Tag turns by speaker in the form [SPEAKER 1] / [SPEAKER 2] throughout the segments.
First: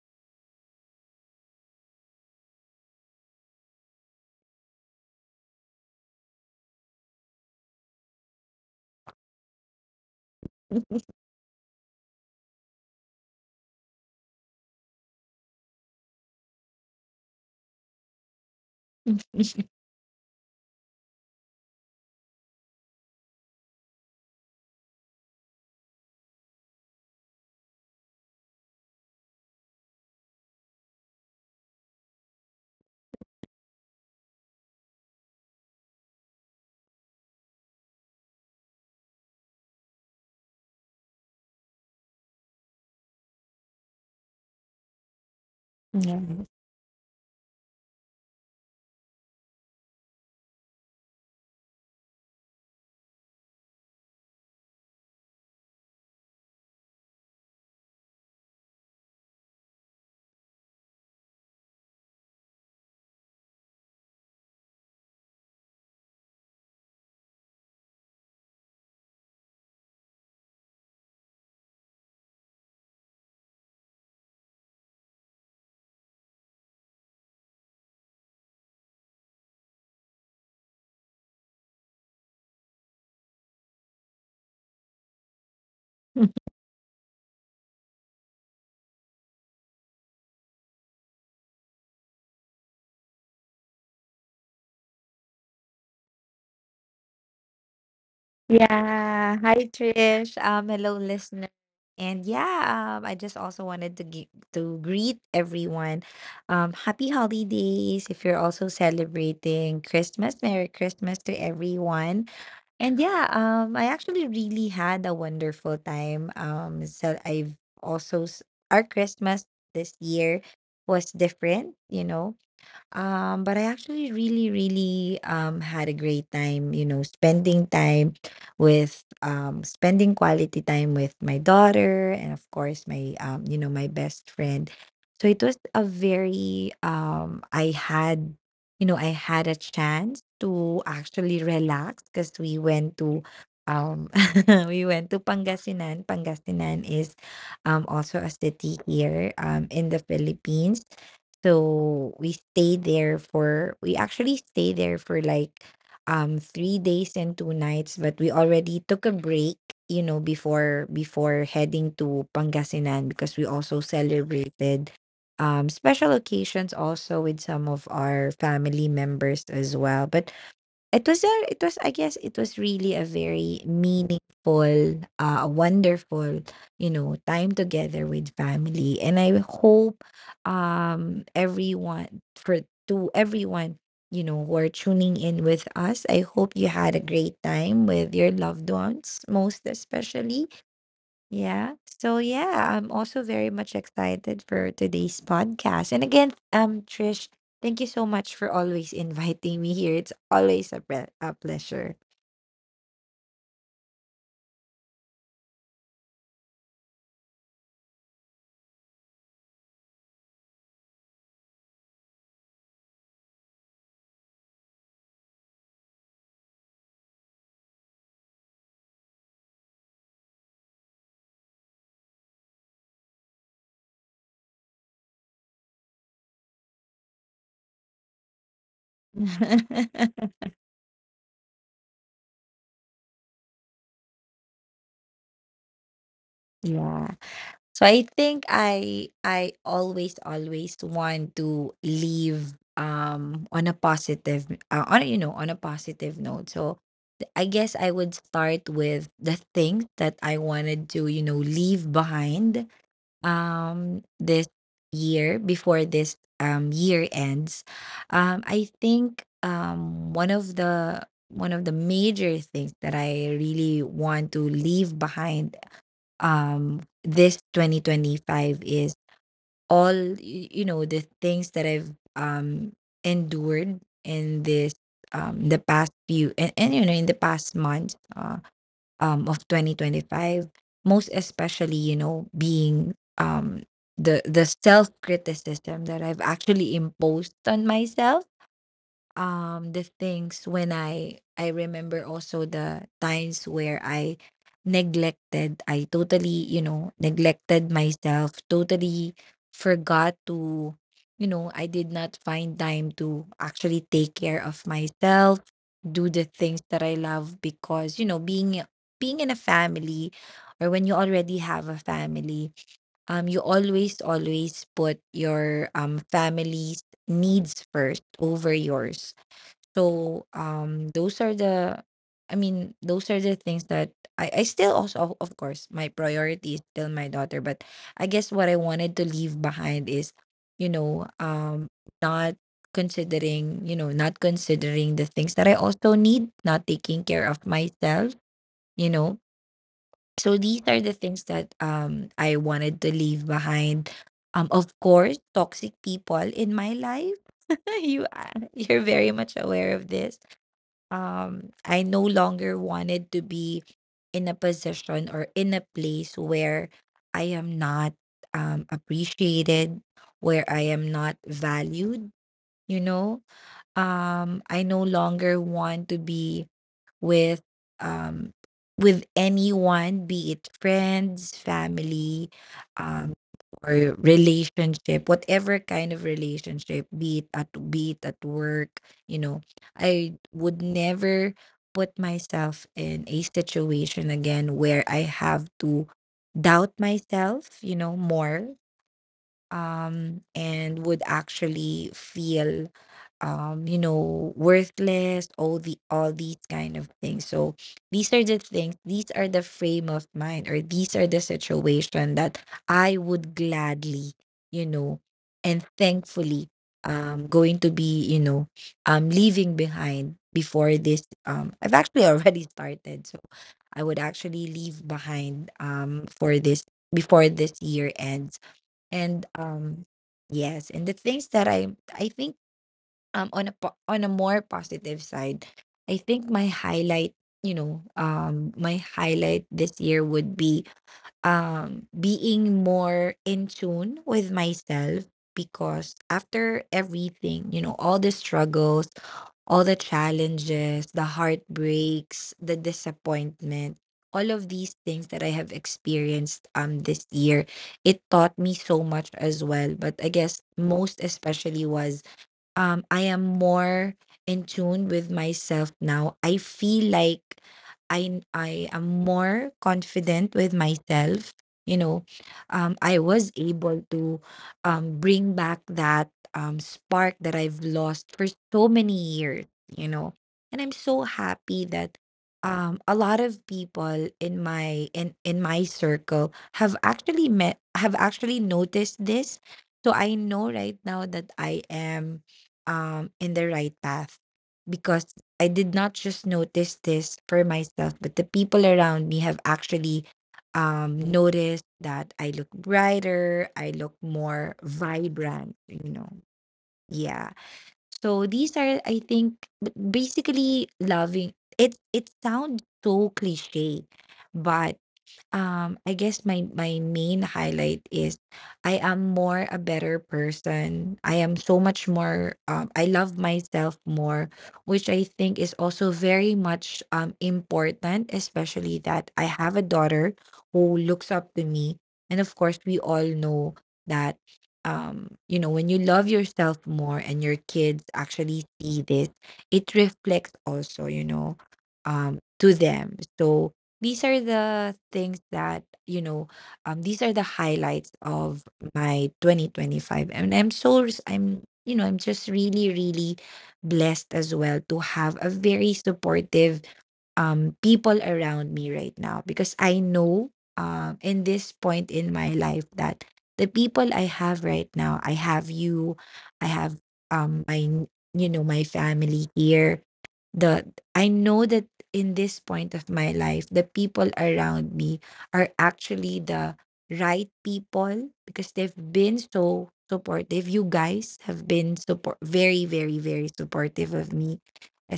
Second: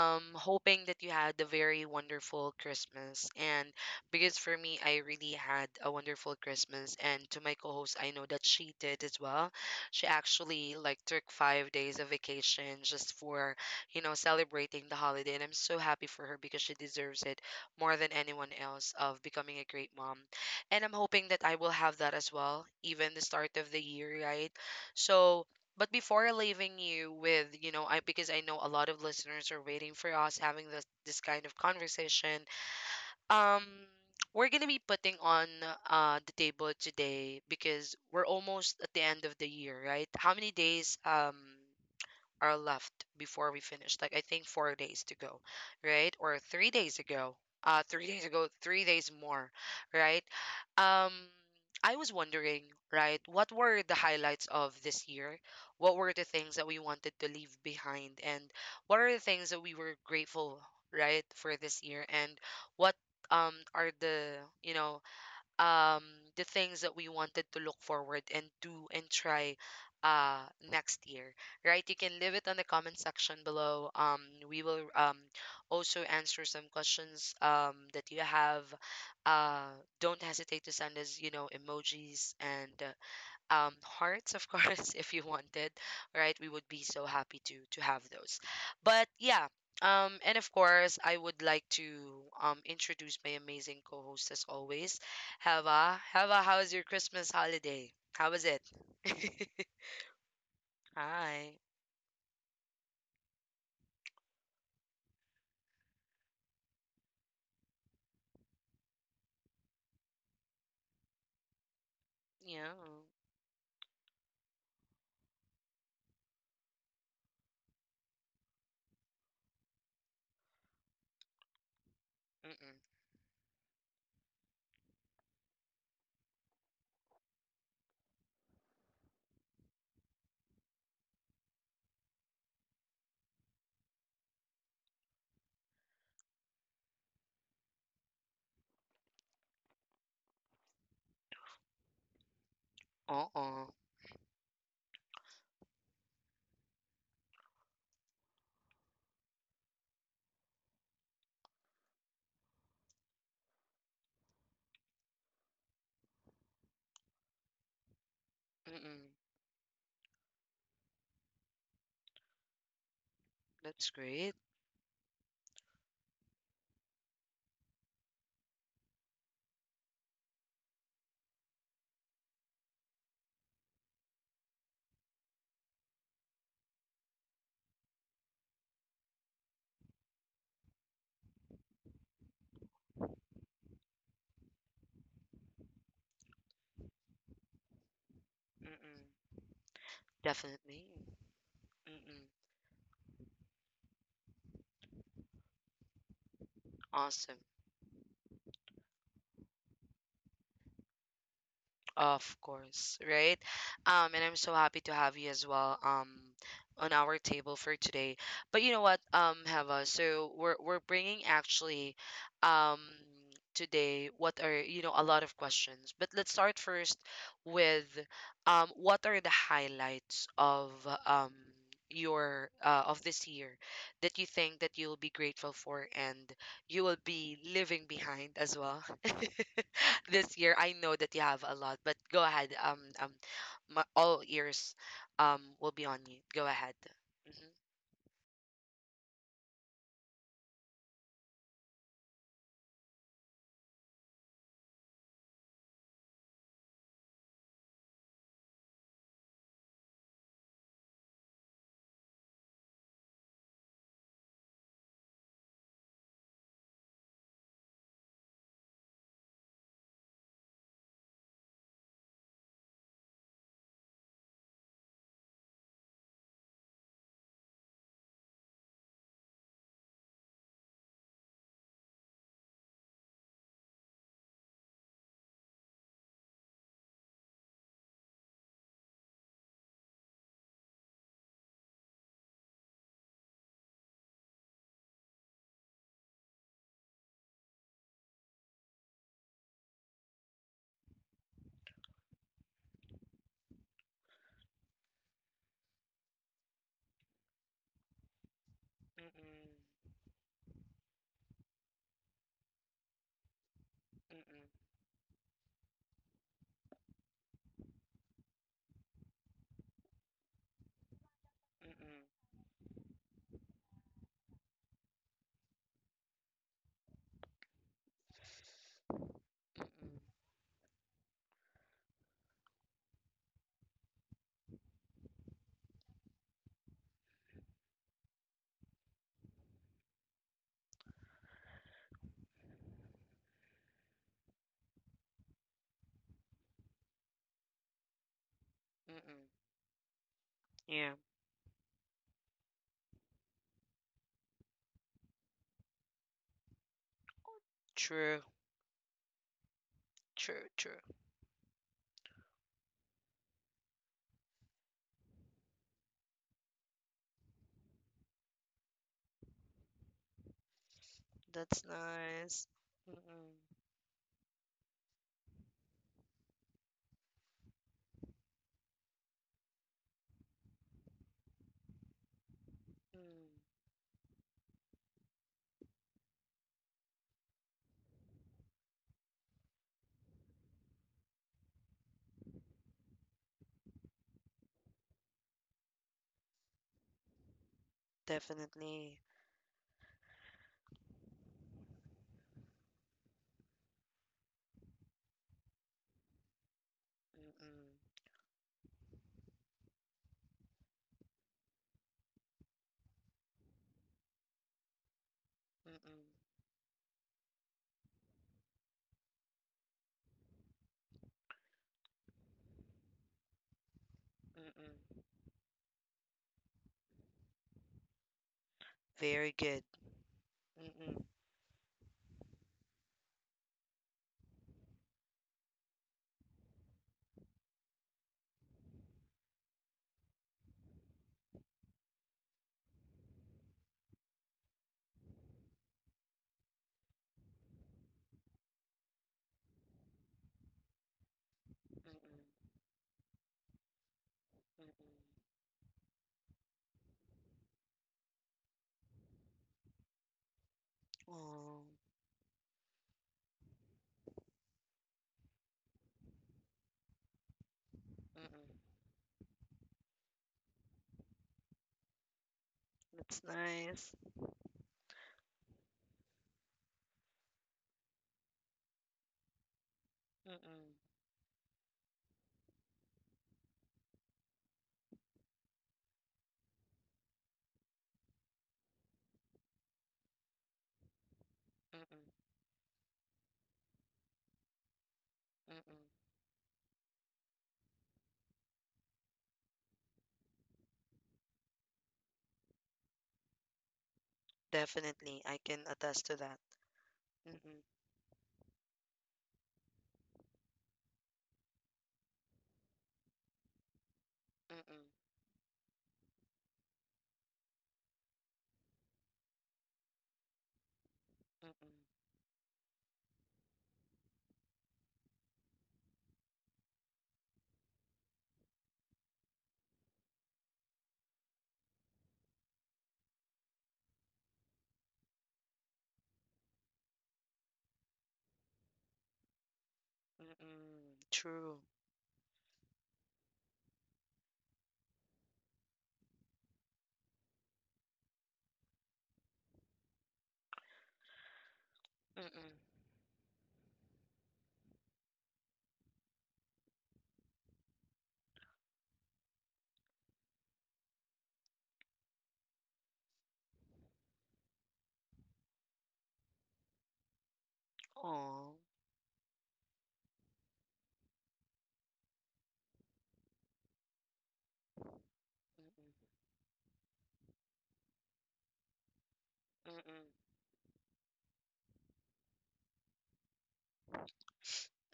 [SPEAKER 1] Hoping that you had a very wonderful Christmas. And because for me, I really had a wonderful Christmas. And to my co-host, I know that she did as well. She actually like took 5 days of vacation just for celebrating the holiday. And I'm so happy for her because she deserves it more than anyone else of becoming a great mom. And I'm hoping that I will have that as well, even the start of the year, right? So. But before leaving you with, I because I know a lot of listeners are waiting for us having this kind of conversation. Um, we're gonna be putting on the table today because we're almost at the end of the year, right? How many days? Are left before we finish. Like I think 4 days to go, right?
[SPEAKER 2] Yeah.
[SPEAKER 1] Or 3 days ago. 3 days ago, 3 days more, right? Um, I was wondering, right? What were the highlights of this year? What were the things that we wanted to leave behind, and what are the things that we were grateful, right, for this year, and what are the you know um the things that we wanted to look forward and do and try uh next year, right? You can leave it on the comment section below. We will also answer some questions that you have. uh don't hesitate to send us emojis and hearts, of course, if you wanted, right? We would be so happy to have those. But yeah, and of course, I would like to introduce my amazing co-host as always, Heva. Heva, how was your Christmas holiday? How was it?
[SPEAKER 2] Yeah. Hi, Trish. Hello, listener.
[SPEAKER 1] Hi.
[SPEAKER 2] And yeah, I just also wanted to to greet everyone. Happy holidays if you're also celebrating Christmas. Merry Christmas to everyone.
[SPEAKER 1] Yeah.
[SPEAKER 2] And yeah, I actually really had a wonderful time. So also s- our Christmas this year was different.
[SPEAKER 1] Mm-mm.
[SPEAKER 2] But I actually, really, really, had a great time, spending quality time with my daughter, and of course my best friend. So it was a very I had a chance to actually relax because we went to
[SPEAKER 1] Uh-uh.
[SPEAKER 2] um we went to Pangasinan. Pangasinan is also a city here in the Philippines. We actually stayed there for like 3 days and two nights, but we already took a
[SPEAKER 1] Mm-mm.
[SPEAKER 2] break, before heading to Pangasinan because we also
[SPEAKER 1] That's great.
[SPEAKER 2] celebrated special occasions also with some of our family members as well. But It was a it was I guess it was really a very meaningful, wonderful, time together with family. And I hope, everyone for to everyone, who are tuning in with us, I hope you had a great time with your loved
[SPEAKER 1] Mm-mm.
[SPEAKER 2] ones, most especially.
[SPEAKER 1] Definitely.
[SPEAKER 2] Yeah. So
[SPEAKER 1] Mm-mm.
[SPEAKER 2] yeah, I'm also very much excited for today's podcast. And again, Trish,
[SPEAKER 1] Awesome.
[SPEAKER 2] thank you so much for always inviting me here. It's always a pleasure.
[SPEAKER 1] Of course, right? And I'm so happy to have you as well, on our table for today. But you know what, Heva, so we're bringing actually, um, today what are a lot of questions. But let's start first with what are the highlights of, um, your, of this year that you think that you'll be grateful for, and you will be leaving behind as well. This year, I know that you have a lot, but go ahead. My, all ears, will be on you. Go ahead.
[SPEAKER 2] Yeah.
[SPEAKER 1] Mm-hmm.
[SPEAKER 2] So I think I always want to leave on a positive note. So I guess I would start with the things that I wanted to, leave behind this year before this year ends. I think, one of the major things that I really want to leave behind this 2025 is the things that I've endured in this the past few, and in the past months, of 2025, most especially, being the self criticism that I've actually imposed on myself, the things when I remember also the times where I totally, neglected myself totally,
[SPEAKER 1] Mm-mm,
[SPEAKER 2] forgot to, I did not find time to actually take care of myself, do the things that I love, because, being in a family, or when you already have a family, you always put your family's needs first over yours.
[SPEAKER 1] mm-mm,
[SPEAKER 2] So, those are the I mean, those are the things that I still, also of course my priority is still my daughter, but I guess what I wanted to leave behind is, you know um not considering, not considering the things that I also need, not taking care of myself you know
[SPEAKER 1] mm-mm.
[SPEAKER 2] so these are the
[SPEAKER 1] Yeah,
[SPEAKER 2] things that, I wanted to leave behind. Of course, toxic people in my life.
[SPEAKER 1] true,
[SPEAKER 2] You're very much aware of this.
[SPEAKER 1] true, true.
[SPEAKER 2] I no longer wanted to be in a position or in a place where I am not, appreciated, where I am not
[SPEAKER 1] That's
[SPEAKER 2] valued,
[SPEAKER 1] nice.
[SPEAKER 2] you know.
[SPEAKER 1] Mm-mm.
[SPEAKER 2] I no longer want to be with, um with anyone, be it friends, family, um or relationship, whatever kind of relationship, be it at work. you know I would never put myself in a situation again where I have to doubt myself, more,
[SPEAKER 1] Definitely.
[SPEAKER 2] and would actually feel, worthless, all these kind of things. So these are the things, these are the frame of mind, or these are the situation that I would gladly, you know, and thankfully, going to be, leaving behind before this I've actually already started. So I would actually leave behind, for this before this year ends. and
[SPEAKER 1] Very good.
[SPEAKER 2] um yes, and the things that I think, on a on a more positive side, I think my highlight this year would be being more in tune with myself, because after everything, all the struggles, all the challenges, the heartbreaks, the disappointment, all of these things that I have experienced this year, it taught me so much as well. But I guess most especially was, I am more in tune with myself now. I feel like I am more confident with myself. You know, I was able to, bring back that, spark that I've lost for so many years. You know, and I'm so happy that, a lot of people in my circle have actually met have actually noticed this. So I know right now that I am, in the right path, because I did not just notice this for myself, but the people around me have actually, noticed that I look brighter, I look more
[SPEAKER 1] Definite.
[SPEAKER 2] vibrant. Yeah.
[SPEAKER 1] Mm-mm,
[SPEAKER 2] So these are, I think, basically loving it. It sounds so cliche, but,
[SPEAKER 1] mm-mm,
[SPEAKER 2] I guess my main highlight is I am more a better person. I am so much more I love myself more, which I think is also very much, important, especially that I have a daughter who looks up to me. And of course, we all know that, when you love yourself more and your kids actually see this, it reflects also, to them. So these are the things that you know these are the highlights of my 2025. And I'm you know I'm just really blessed as well to have a very supportive, people around me right now, because I know, in this point in my life, that the people I have right now, I have you, I have, my, my family here, the I know that in this point of my life, the people around me are actually the right people, because they've been so supportive. You guys have been support very, very, very supportive of me,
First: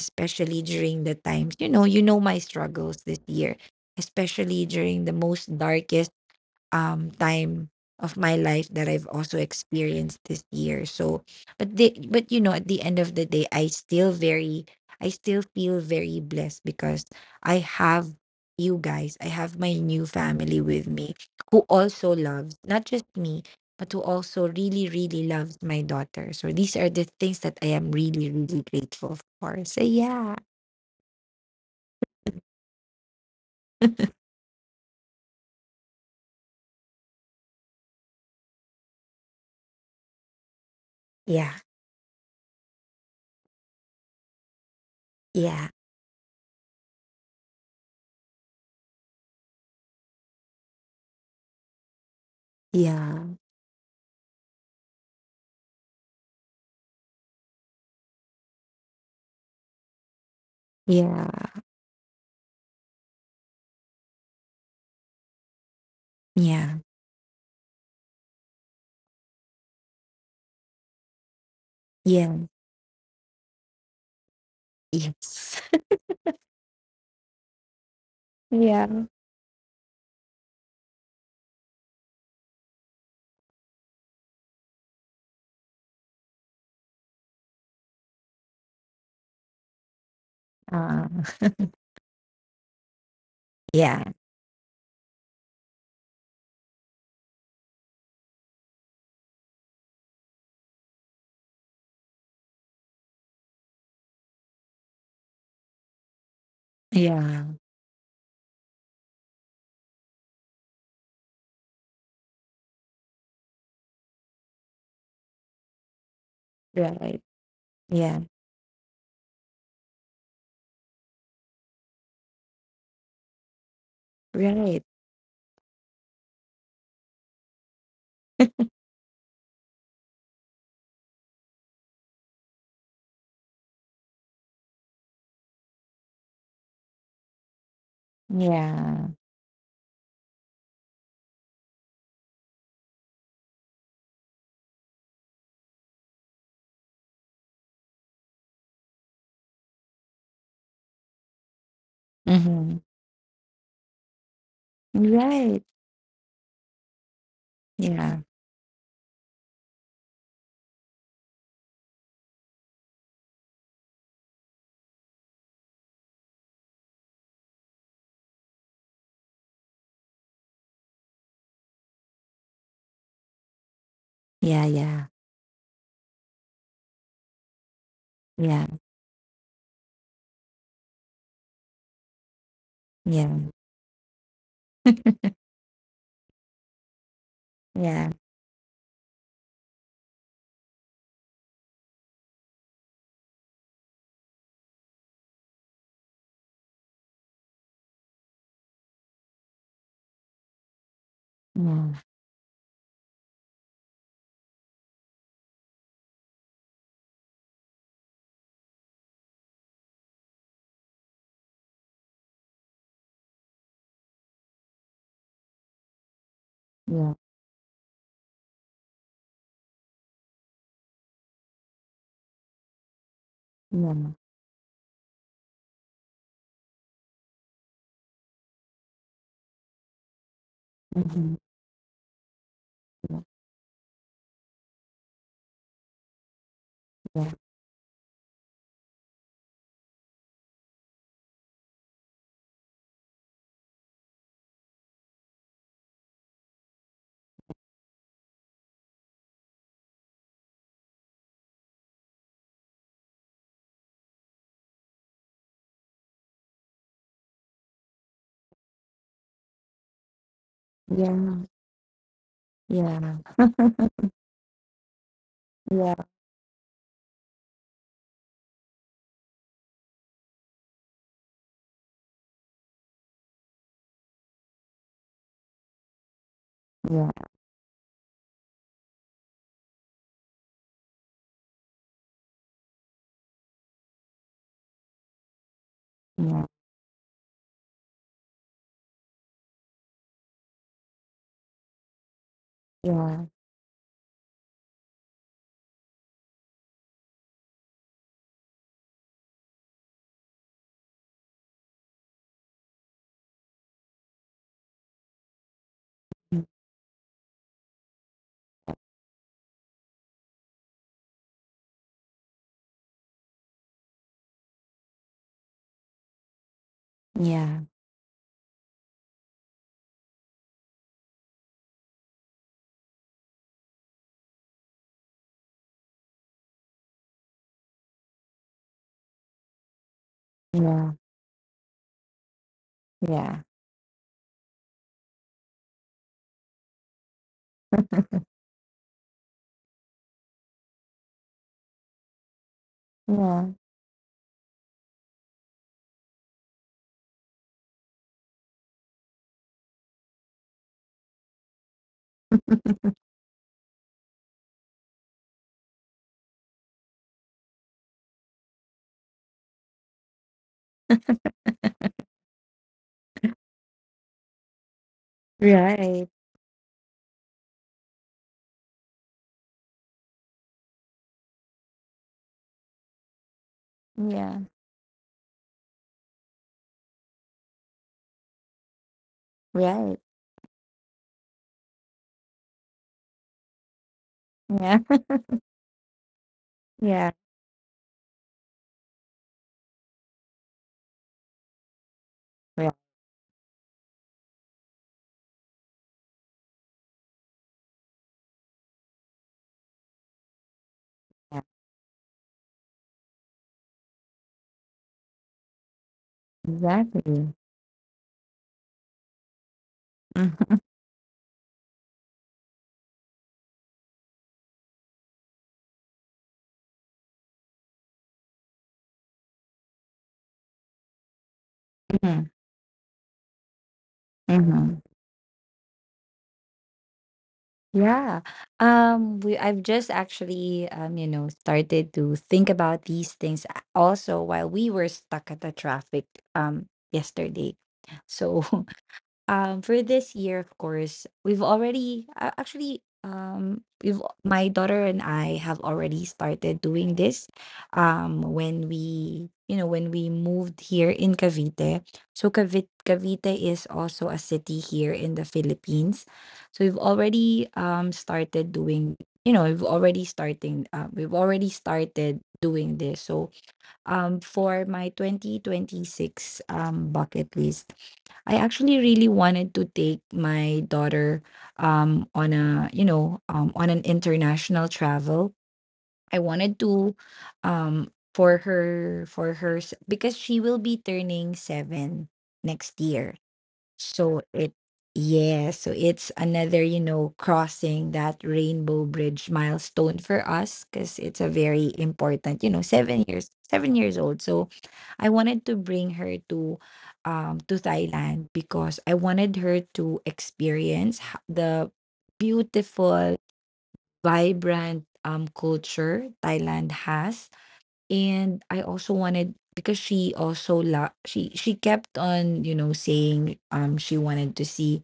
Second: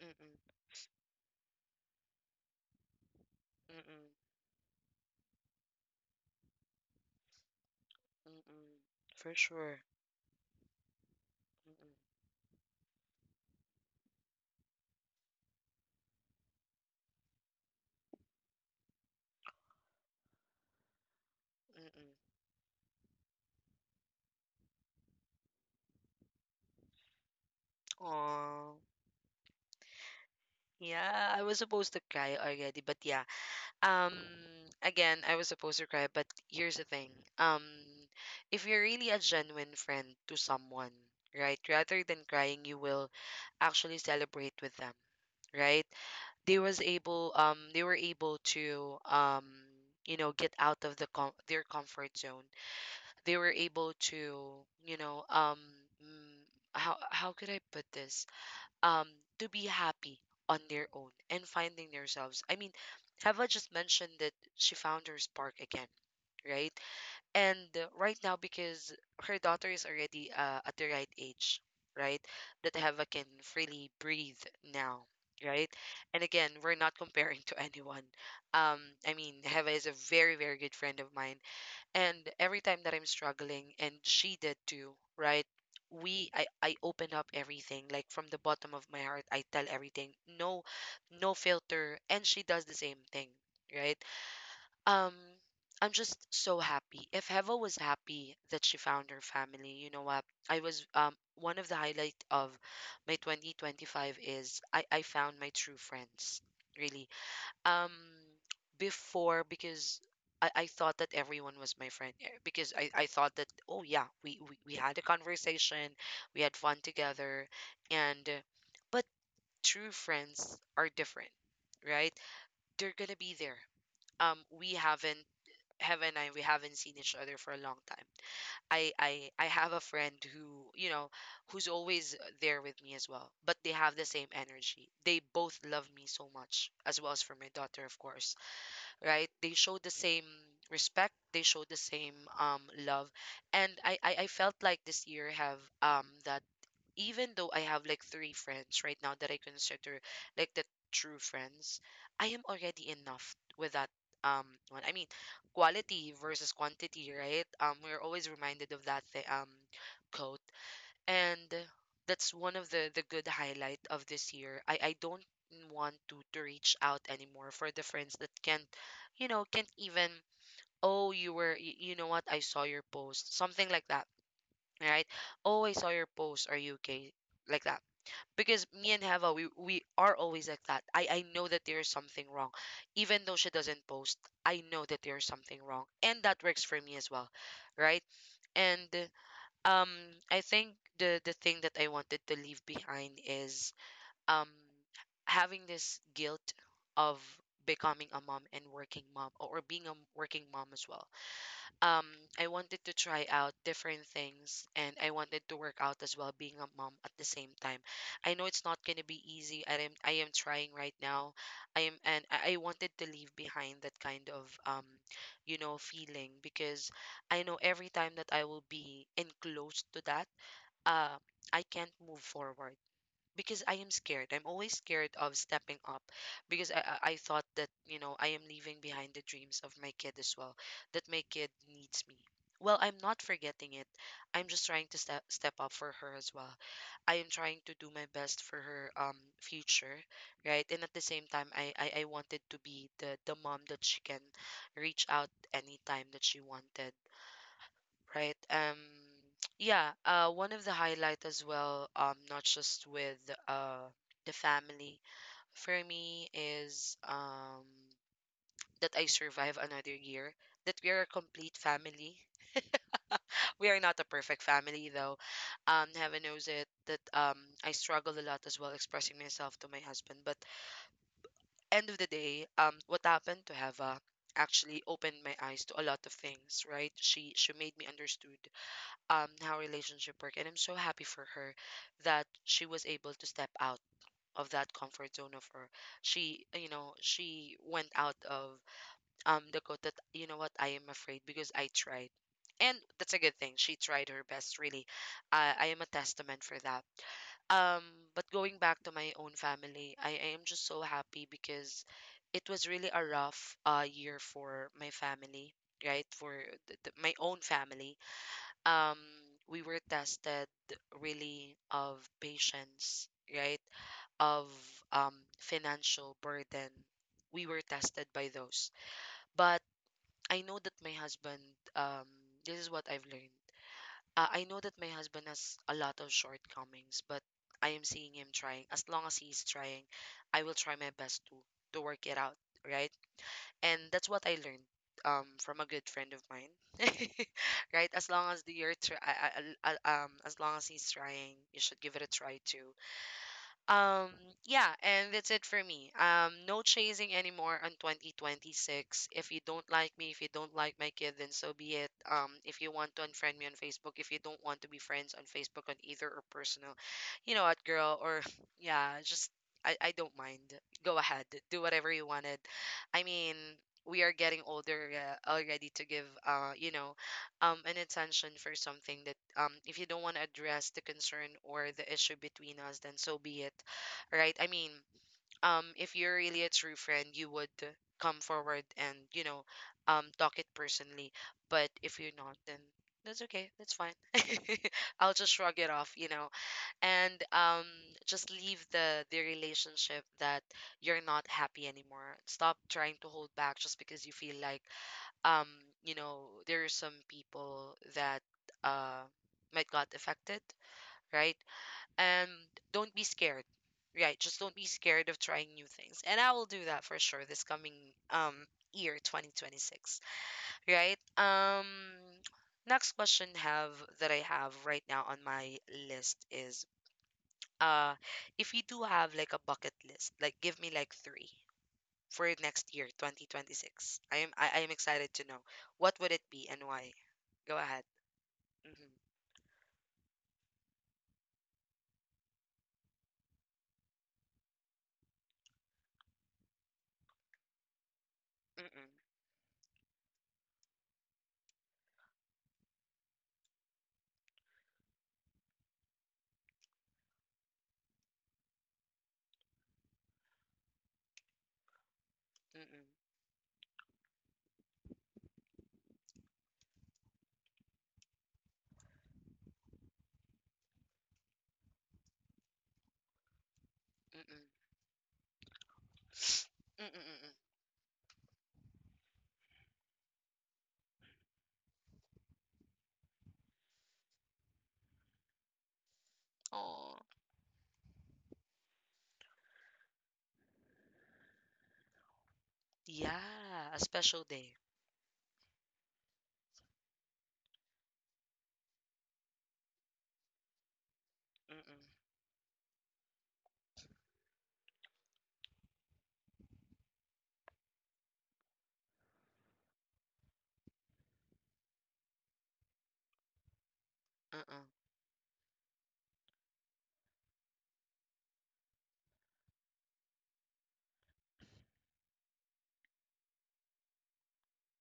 [SPEAKER 1] mm-mm,
[SPEAKER 2] during the times, you know my struggles this year,
[SPEAKER 1] mm-mm,
[SPEAKER 2] especially during the most darkest, time of my life
[SPEAKER 1] mm-mm,
[SPEAKER 2] that I've also experienced this year. So but the but you know at the end of the day, I still feel very blessed, because I have you guys. I have my new family with me, who
[SPEAKER 1] mm-mm.
[SPEAKER 2] also loves not just me, but who also really loves my daughter. So these are the things that I am really
[SPEAKER 1] Aw.
[SPEAKER 2] grateful for. So yeah.
[SPEAKER 1] Yeah, I was supposed to cry already, but yeah. Um, again, I was supposed to cry, but here's the thing. Um, if you're really a genuine friend to someone,
[SPEAKER 2] Yeah.
[SPEAKER 1] right, rather than crying, you will actually celebrate with them,
[SPEAKER 2] Yeah.
[SPEAKER 1] right? They were able to, get out of their comfort zone.
[SPEAKER 2] Yeah.
[SPEAKER 1] They were able to, mm, how could I put this? um to be happy on their own and
[SPEAKER 2] Yeah.
[SPEAKER 1] finding themselves. I mean, Heva just mentioned that she found her spark again,
[SPEAKER 2] Yeah.
[SPEAKER 1] right? And right now, because her daughter is already, at the right age, right,
[SPEAKER 2] Yeah.
[SPEAKER 1] that Heva can freely breathe now,
[SPEAKER 2] Yes.
[SPEAKER 1] right? And again, we're not comparing to anyone. Um,
[SPEAKER 2] Yeah.
[SPEAKER 1] I mean, Heva is a very, very good friend of mine, and every time that I'm struggling, and she did too, right? I open up everything, like from the bottom of my heart, I tell everything, no,
[SPEAKER 2] Uh,
[SPEAKER 1] no filter, and she does the same thing, right?
[SPEAKER 2] yeah,
[SPEAKER 1] Um, I'm just so happy. If Heva was happy that she found her family, you know what? I was, one of the highlight of my 2025 is I found my true friends, really.
[SPEAKER 2] yeah,
[SPEAKER 1] um Before, because I thought that everyone was my friend, eh? Because I thought that, oh yeah, we had a conversation, we had fun
[SPEAKER 2] right,
[SPEAKER 1] together,
[SPEAKER 2] yeah,
[SPEAKER 1] and but true friends are different, right? They're gonna be there. um we
[SPEAKER 2] right,
[SPEAKER 1] haven't heaven and I, we haven't seen each other for a long time. I have a friend who, who's always there with me as well, but they have the same energy. They both love me so much as well as for my daughter, of course,
[SPEAKER 2] yeah,
[SPEAKER 1] right? They show the same respect, they show the same love. And I felt like this year have, that even though I have like three friends right now that I consider like the true friends, I am
[SPEAKER 2] mm-hmm.
[SPEAKER 1] already enough with that one. I mean,
[SPEAKER 2] Right,
[SPEAKER 1] quality versus quantity, right? We're
[SPEAKER 2] yeah,
[SPEAKER 1] always reminded of that quote. And that's one of the good highlight of this year. I don't want to reach out anymore for the friends that can't even, "Oh, you know what, I saw your post," something like that,
[SPEAKER 2] yeah, yeah,
[SPEAKER 1] right? "Oh, I saw your post, are you okay?" Like that,
[SPEAKER 2] yeah, yeah,
[SPEAKER 1] because me and Heva, we are always like that. I know that there is something wrong.
[SPEAKER 2] yeah,
[SPEAKER 1] Even though
[SPEAKER 2] yeah,
[SPEAKER 1] she doesn't post, I know that there is something wrong. And that works for me as well,
[SPEAKER 2] yeah,
[SPEAKER 1] right?
[SPEAKER 2] yeah,
[SPEAKER 1] And um, I think the thing that I wanted to leave behind is um having this guilt of becoming a mom and working mom, or being a working mom as well. Um, I wanted to try out different things and I wanted to work out as well being a mom at the same time. I know it's not going to be easy. I am trying right now. I am, and I wanted to leave behind that kind of feeling, because I know every time that I will be enclosed to that, uh, I can't move forward because I
[SPEAKER 2] mm-hmm.
[SPEAKER 1] am
[SPEAKER 2] Yeah, yeah,
[SPEAKER 1] scared. I'm always scared of stepping up, because I thought that, you know, I am leaving behind the dreams of my kid as well, that my
[SPEAKER 2] yeah,
[SPEAKER 1] kid needs me. Well, I'm not forgetting it. I'm just trying to step up for her as well. I am trying to do my best for her future, right? And at the same time, I wanted to be the mom that she can reach out anytime that she wanted, right? Yeah, one of the highlight as well, not just with uh the family for me is that I survive another year. That we are a complete family. We are not a perfect family though.
[SPEAKER 2] yeah, yeah,
[SPEAKER 1] Heaven knows it that I struggle a lot as well expressing myself to my husband. But end of the day, what happened to Hava actually opened my eyes to a lot of things, right?
[SPEAKER 2] yeah,
[SPEAKER 1] She made me understood how relationship work. And I'm so happy for her that she was able to step out of that comfort zone of her. She you know she went out of the quote that, you know what, I am afraid because I tried. And that's a
[SPEAKER 2] yeah,
[SPEAKER 1] good thing, she tried her best, really. I am a testament for that. um but going back to my own family, I am just so happy because it was really a rough, year for my family, right? For
[SPEAKER 2] mm,
[SPEAKER 1] my own family, um we were tested really of patience, right? Of financial burden, we were
[SPEAKER 2] yeah,
[SPEAKER 1] tested by those. But I know that my husband, um this is what I've learned. I know that my husband has a lot of shortcomings, but I am seeing him trying. As long as he's trying, I will try my
[SPEAKER 2] yeah,
[SPEAKER 1] best to work it out, right?
[SPEAKER 2] yeah,
[SPEAKER 1] And that's what I learned from a good friend of mine. Right? As long as the you're tr- As long as he's trying, you should give it a try too.
[SPEAKER 2] yeah.
[SPEAKER 1] Um, yeah, and that's it for me. No chasing anymore on 2026. If you don't like me, if you don't like my kid, then so be it. If you want to unfriend me on Facebook, if you don't want to be friends on Facebook on either or personal, you know what, girl, or yeah, just I don't mind. Go ahead, do whatever you wanted. I mean, we are getting older, already to give,
[SPEAKER 2] Right.
[SPEAKER 1] an attention for something that, if you don't want to address the concern or the issue between us, then so be it, right?
[SPEAKER 2] Yeah.
[SPEAKER 1] I mean, if you're really a true friend, you would come forward and,
[SPEAKER 2] Right.
[SPEAKER 1] talk it personally. But if you're not, then that's okay. That's fine.
[SPEAKER 2] Yeah.
[SPEAKER 1] I'll just shrug it off, you know,
[SPEAKER 2] Yeah.
[SPEAKER 1] and just leave the relationship that you're not happy anymore. Stop
[SPEAKER 2] Right. Yeah.
[SPEAKER 1] trying to hold back just because you feel like um there are some people that uh might got affected, right, and don't be scared. Right, just don't be scared of trying new things, and I will do that for sure
[SPEAKER 2] Exactly.
[SPEAKER 1] this coming um year 2026,
[SPEAKER 2] Mm-hmm.
[SPEAKER 1] right? Next question, have, that I have right now on my list is, uh if you do have like a bucket list, like give me like three
[SPEAKER 2] Mm-hmm.
[SPEAKER 1] for next year, 2026? I am
[SPEAKER 2] Mm-hmm.
[SPEAKER 1] excited to know. What would it be and why? Go ahead.
[SPEAKER 2] Yeah.
[SPEAKER 1] Mm-hmm,
[SPEAKER 2] We I've just actually, started to think about these things also while we were stuck at the traffic, um yesterday. So
[SPEAKER 1] mm-mm,
[SPEAKER 2] for this year, of course, we've already actually we've my daughter and I have already started doing this, when we moved here in Cavite. So cavite,
[SPEAKER 1] mm-mm,
[SPEAKER 2] cavite is also a city here in the Philippines. So we've already started doing this. So,
[SPEAKER 1] mm-mm, mm-mm,
[SPEAKER 2] for my 2026,
[SPEAKER 1] mm-mm,
[SPEAKER 2] bucket
[SPEAKER 1] mm-mm.
[SPEAKER 2] list, I actually really wanted to take my daughter, on a, you know, on an international travel. I wanted to
[SPEAKER 1] Oh,
[SPEAKER 2] because she will be turning 7 next year.
[SPEAKER 1] yeah, a
[SPEAKER 2] So
[SPEAKER 1] special
[SPEAKER 2] it,
[SPEAKER 1] day.
[SPEAKER 2] yeah, so it's another, crossing that Rainbow Bridge milestone for us, because it's a very important, 7 years, 7 years old. So I wanted to bring her to Thailand, because I wanted her to experience the beautiful,
[SPEAKER 1] Uh-uh,
[SPEAKER 2] vibrant, culture Thailand has. And I also wanted, because she she kept on, saying, she wanted to see,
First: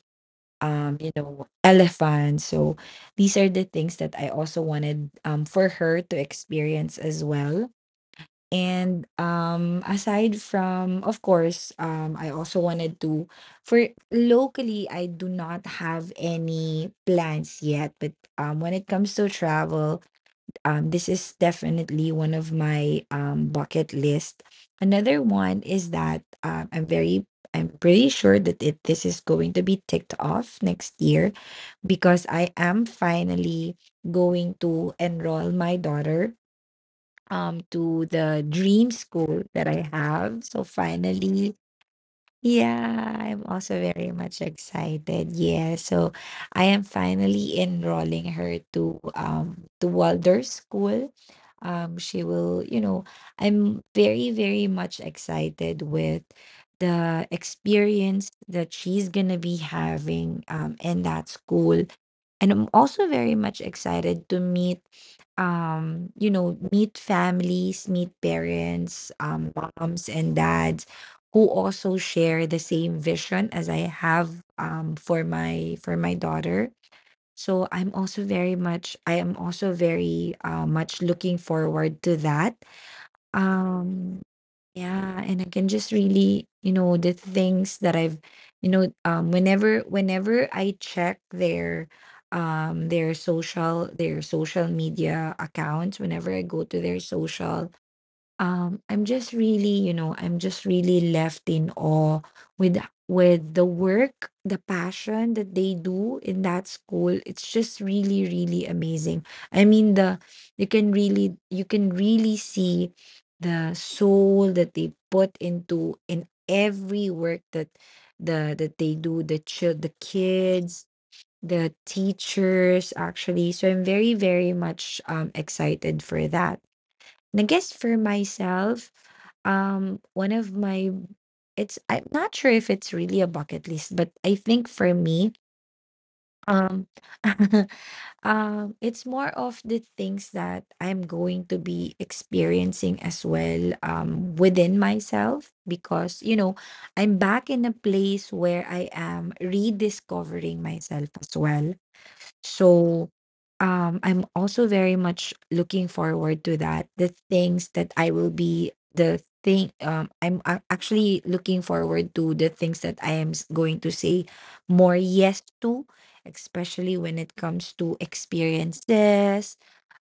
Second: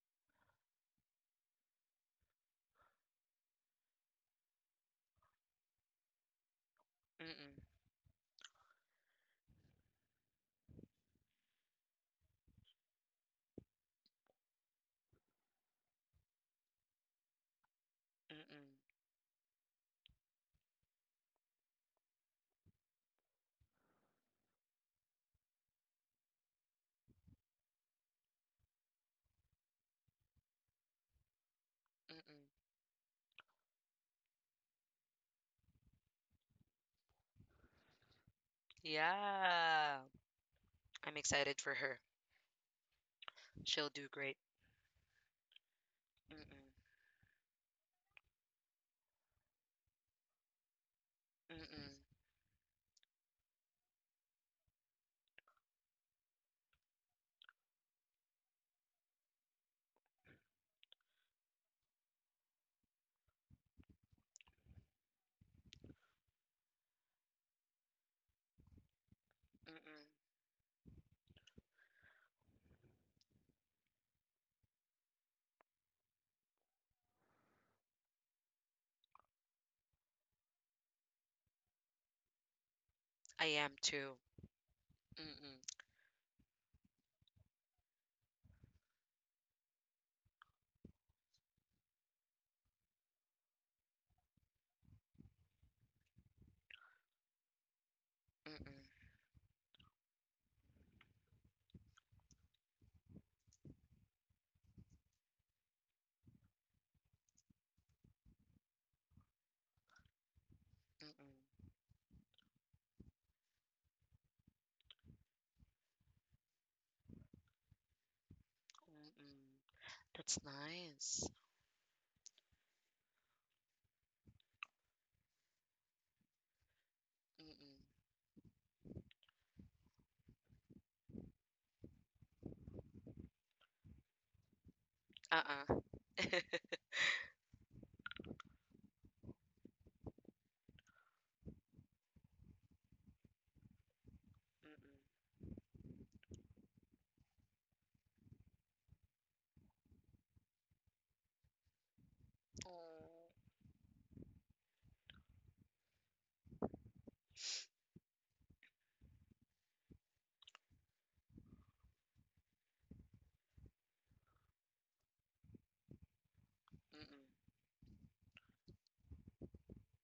[SPEAKER 2] elephants. So these are the things that I also wanted, for her to experience as
[SPEAKER 1] mm-mm,
[SPEAKER 2] well. And, aside from, of course, I also wanted to for locally I do not have any plans yet, but,
[SPEAKER 1] mm-mm,
[SPEAKER 2] when it comes to travel, this is definitely one of my, bucket list. Another one is that, I'm pretty sure that it this is going to be ticked off next year, because
[SPEAKER 1] mm-mm.
[SPEAKER 2] I am finally going to enroll my daughter, to the dream school that I
[SPEAKER 1] Yeah,
[SPEAKER 2] have. So
[SPEAKER 1] I'm
[SPEAKER 2] finally,
[SPEAKER 1] excited for her.
[SPEAKER 2] yeah, I'm also
[SPEAKER 1] She'll do
[SPEAKER 2] very
[SPEAKER 1] great.
[SPEAKER 2] much excited. Yeah, so
[SPEAKER 1] Mm-mm,
[SPEAKER 2] I am finally enrolling her to Waldorf school.
[SPEAKER 1] mm-mm,
[SPEAKER 2] She I'm very, very much excited with the experience that she's gonna be having in that school. And I'm also very much excited to meet meet families, meet parents,
[SPEAKER 1] mm-mm.
[SPEAKER 2] moms and dads who also share the same vision as I have for my daughter. So I am also very much looking forward to that.
[SPEAKER 1] I am too.
[SPEAKER 2] Um yeah, and I
[SPEAKER 1] Mm-mm,
[SPEAKER 2] can just really, you know, the things that I've, you know, whenever I check their their social media accounts, whenever I go to their social
[SPEAKER 1] mm-mm,
[SPEAKER 2] I'm just really you know I'm just really left in awe with with the work, the passion that they do in that school. It's just really, really amazing. I mean, the
[SPEAKER 1] mm-mm,
[SPEAKER 2] you can really see the soul that they put into in every work that they do, the
[SPEAKER 1] mm-mm.
[SPEAKER 2] child, the
[SPEAKER 1] That's
[SPEAKER 2] kids,
[SPEAKER 1] nice.
[SPEAKER 2] the teachers actually. So I'm very, very much excited for that. And I guess
[SPEAKER 1] Mm-mm.
[SPEAKER 2] for myself, one of my it's I'm not sure if it's really a bucket list, but I think for me,
[SPEAKER 1] Uh-uh.
[SPEAKER 2] um, it's more of the things that I'm going to be experiencing as well, within myself, because you know, I'm back in a place where I am rediscovering myself as well.
[SPEAKER 1] Oh.
[SPEAKER 2] So I'm also very much looking forward to that. The things that I will be the thing I'm actually looking forward to the things that I am going to say more yes to, especially when
[SPEAKER 1] Mm-mm,
[SPEAKER 2] it comes to experiences,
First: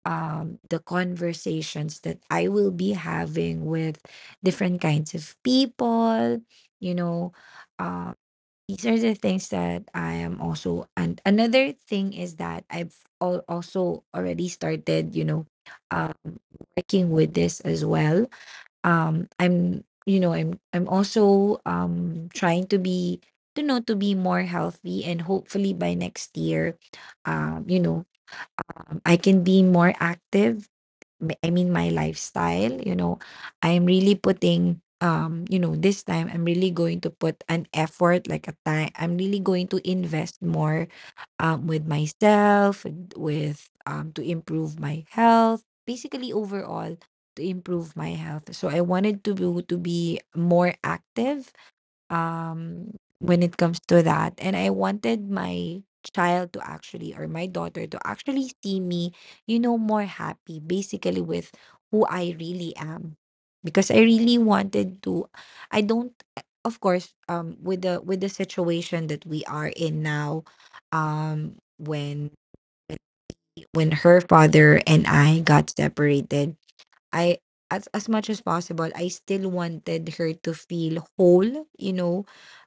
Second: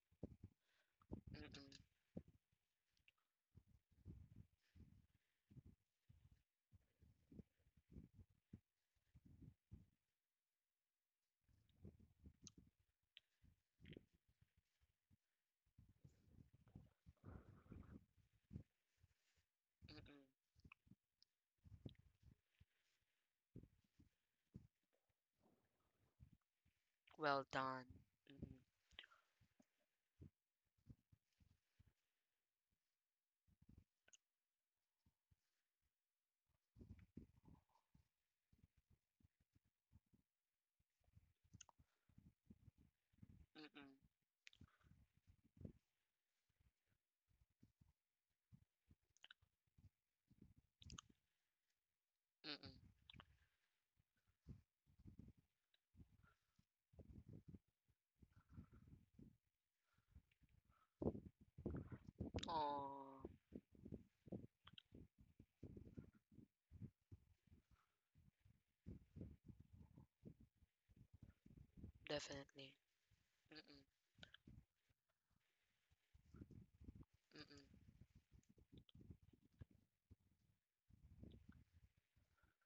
[SPEAKER 2] the
[SPEAKER 1] mm-mm,
[SPEAKER 2] conversations that I will be having with different kinds of people, you know. um, these are the things that I am also, and another thing is that I've also already started, um working with this as well.
[SPEAKER 1] mm-mm.
[SPEAKER 2] I'm also trying to be to know to be more healthy, and hopefully by next year
[SPEAKER 1] Well
[SPEAKER 2] um you
[SPEAKER 1] done.
[SPEAKER 2] know
[SPEAKER 1] Mhm.
[SPEAKER 2] I can be more active. I mean my lifestyle, you know, I'm really putting this time I'm really going to put an effort like a time. I'm really going to invest more with myself, and with to improve my health, basically overall to improve my health. So I wanted to be more active
[SPEAKER 1] Mm, mm-mm.
[SPEAKER 2] um when it comes to that. And I wanted my child to actually, or my daughter to actually see me, you know, more happy basically with who I really am, because I really wanted to. I don't, of course, with the situation that we are in now, um when
[SPEAKER 1] Definitely. Mm-mm.
[SPEAKER 2] when her father and I got separated, I,
[SPEAKER 1] Mm-mm.
[SPEAKER 2] as much as possible, I still wanted her to feel whole, you know,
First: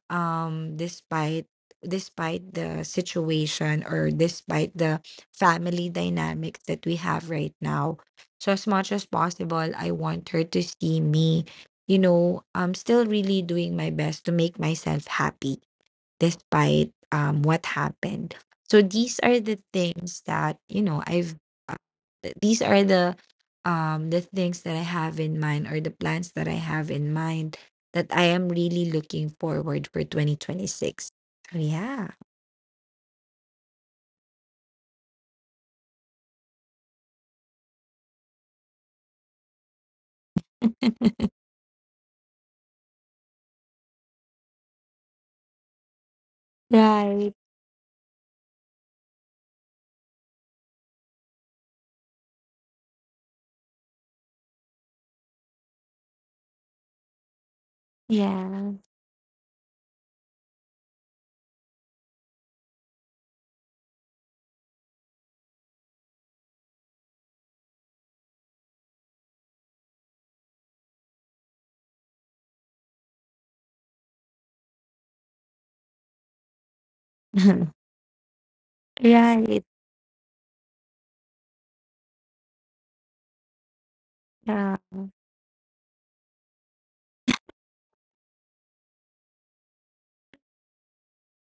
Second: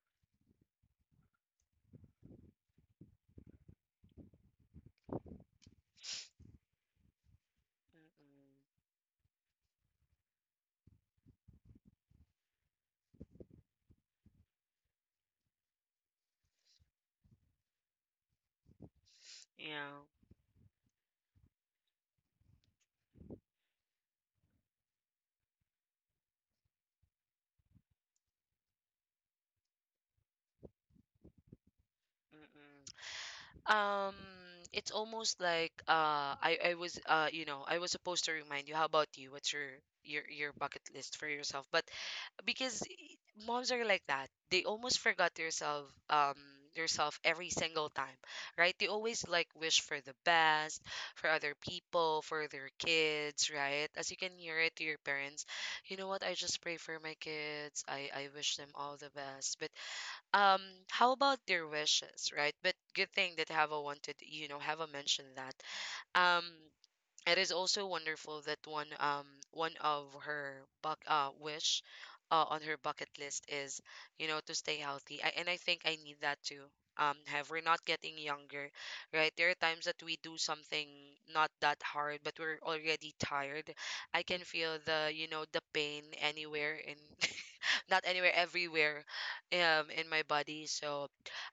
[SPEAKER 2] despite despite the situation, or despite the family dynamics that we have right now. So as much as possible, I want her to see me, you know, I'm still really doing my best to make myself happy despite what happened. So these are the things that Uh, these are the things that I have in mind, or the plans that I have in mind, that I am really looking forward for 2026. So yeah.
[SPEAKER 1] Mm-mm. It's almost like, I was, I was supposed to remind you. How about you? What's your your bucket list for yourself? But because moms are like that. They almost forgot yourself, yourself
[SPEAKER 2] Right.
[SPEAKER 1] every single time, right? They always like wish for the best for other people, for their kids, right? As you can hear it to your parents, you know what? I just pray for my kids. I wish them
[SPEAKER 2] Yeah.
[SPEAKER 1] all the best. But um, how about their wishes, right? But good thing that Hava wanted, Hava mentioned that. Um. It is also wonderful that one of her buck wish, on her bucket list is, you know, to stay healthy. And I think I need that too. Have, we're not getting younger, right? There are
[SPEAKER 2] Right.
[SPEAKER 1] times that we do something not that hard, but we're already tired. I can feel
[SPEAKER 2] Yeah.
[SPEAKER 1] the you know the pain anywhere in, not anywhere, everywhere, in my body. So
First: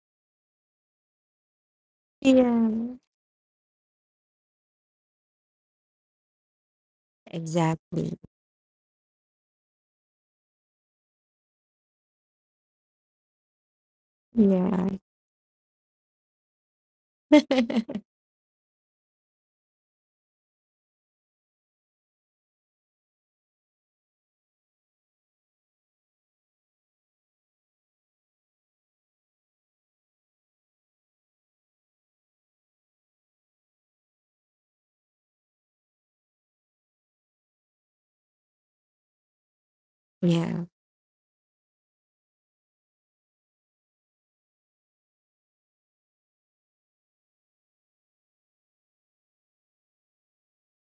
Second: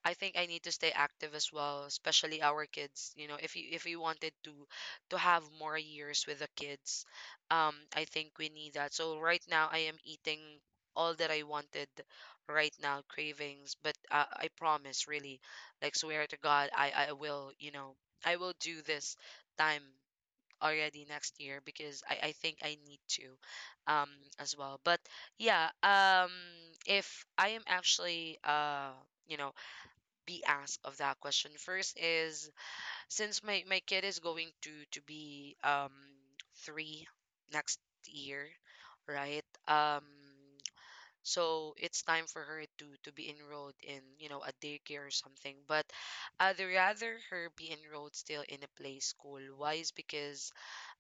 [SPEAKER 1] I think I need to stay active as well, especially our
[SPEAKER 2] Yeah.
[SPEAKER 1] kids. You know, if you wanted to have more years with the kids, I
[SPEAKER 2] Exactly.
[SPEAKER 1] think we need that. So right now I am eating all that I wanted right now, cravings. But I
[SPEAKER 2] Yeah.
[SPEAKER 1] promise, really, like swear to God, I I will, you know, I will do this time already next year because I think I need to, um as well. But yeah, if I am actually, you know be asked of that question first is, since my kid is going to be, 3 next year, right?
[SPEAKER 2] Yeah.
[SPEAKER 1] So it's time for her to be enrolled in, you know, a daycare or something. But I'd rather her be enrolled still in a play school. Why is because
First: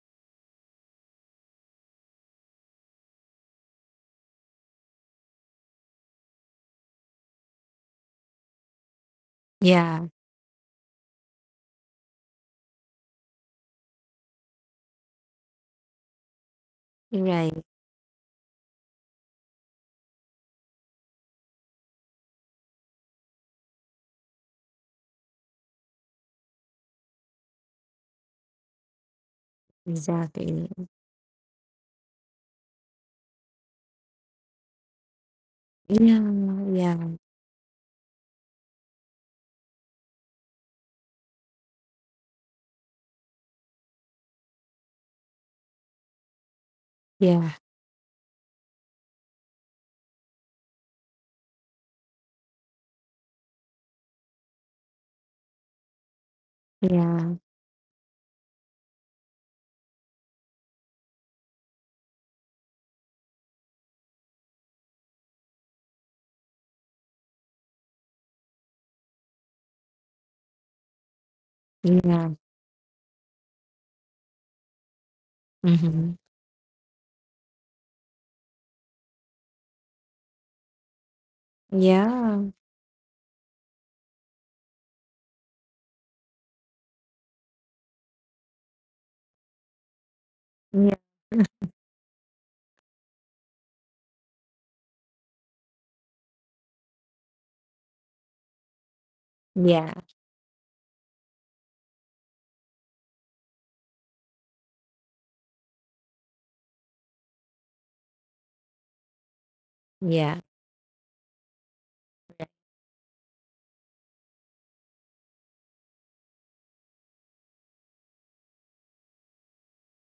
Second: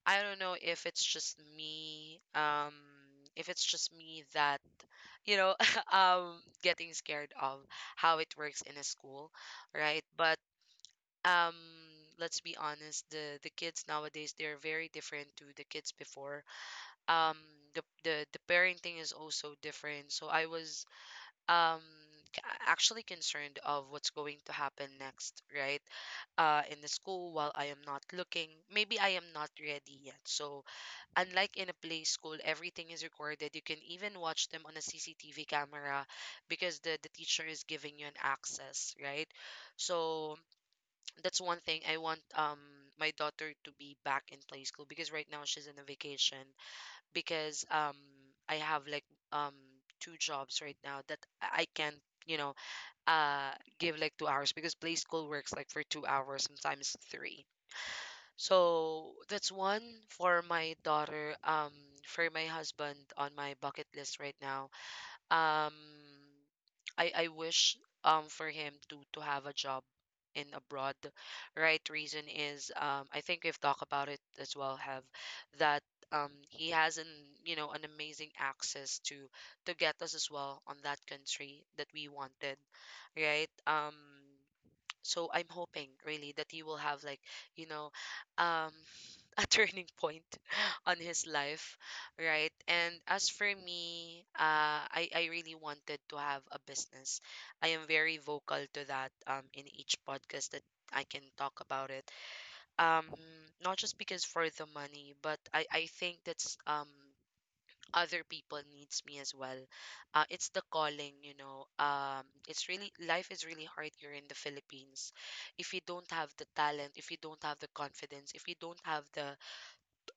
[SPEAKER 1] I don't know if it's just me, if it's just me that, you know, getting scared of how it works in a school,
[SPEAKER 2] Yeah.
[SPEAKER 1] right? But um, let's be honest, the kids nowadays they're very different to the kids before. Um,
[SPEAKER 2] Right.
[SPEAKER 1] the parenting is also different. So I was um c- actually concerned of what's going to happen next, right? In the school while I am not looking, maybe I am not ready yet.
[SPEAKER 2] Exactly.
[SPEAKER 1] So, unlike in a play school, everything is recorded. You can even watch them on a CCTV
[SPEAKER 2] Yeah.
[SPEAKER 1] camera because
[SPEAKER 2] Yeah.
[SPEAKER 1] the teacher is giving you an access, right? So that's one thing I want, my daughter to be back in play school because right now she's in a vacation
[SPEAKER 2] Yeah.
[SPEAKER 1] because, I have like, um two jobs right now that I can't, you know, uh give like 2 hours because play school works like for 2 hours, sometimes
[SPEAKER 2] Yeah.
[SPEAKER 1] three. So that's one for my daughter. For my husband on my bucket list right now. Um, I wish, for him to have a job in abroad. Right, reason
[SPEAKER 2] Yeah.
[SPEAKER 1] is, I think we've talked about it as well, have, that,
[SPEAKER 2] Hmm.
[SPEAKER 1] he has an you know an amazing access to get us as well on that country that we
[SPEAKER 2] Yeah.
[SPEAKER 1] wanted, right? So I'm hoping really that he will have like, you know um a turning point on
[SPEAKER 2] Yeah.
[SPEAKER 1] his life, right? And as for me, I really wanted to have a business. I am very vocal to that, in
[SPEAKER 2] Yeah.
[SPEAKER 1] each podcast that I can talk about it. Um, not just because for the money, but I think that's, other people needs me as well.
[SPEAKER 2] Yeah.
[SPEAKER 1] It's the calling, you know. It's really, life is really hard here in the Philippines if you don't have the talent, if you don't have the confidence, if you don't have the,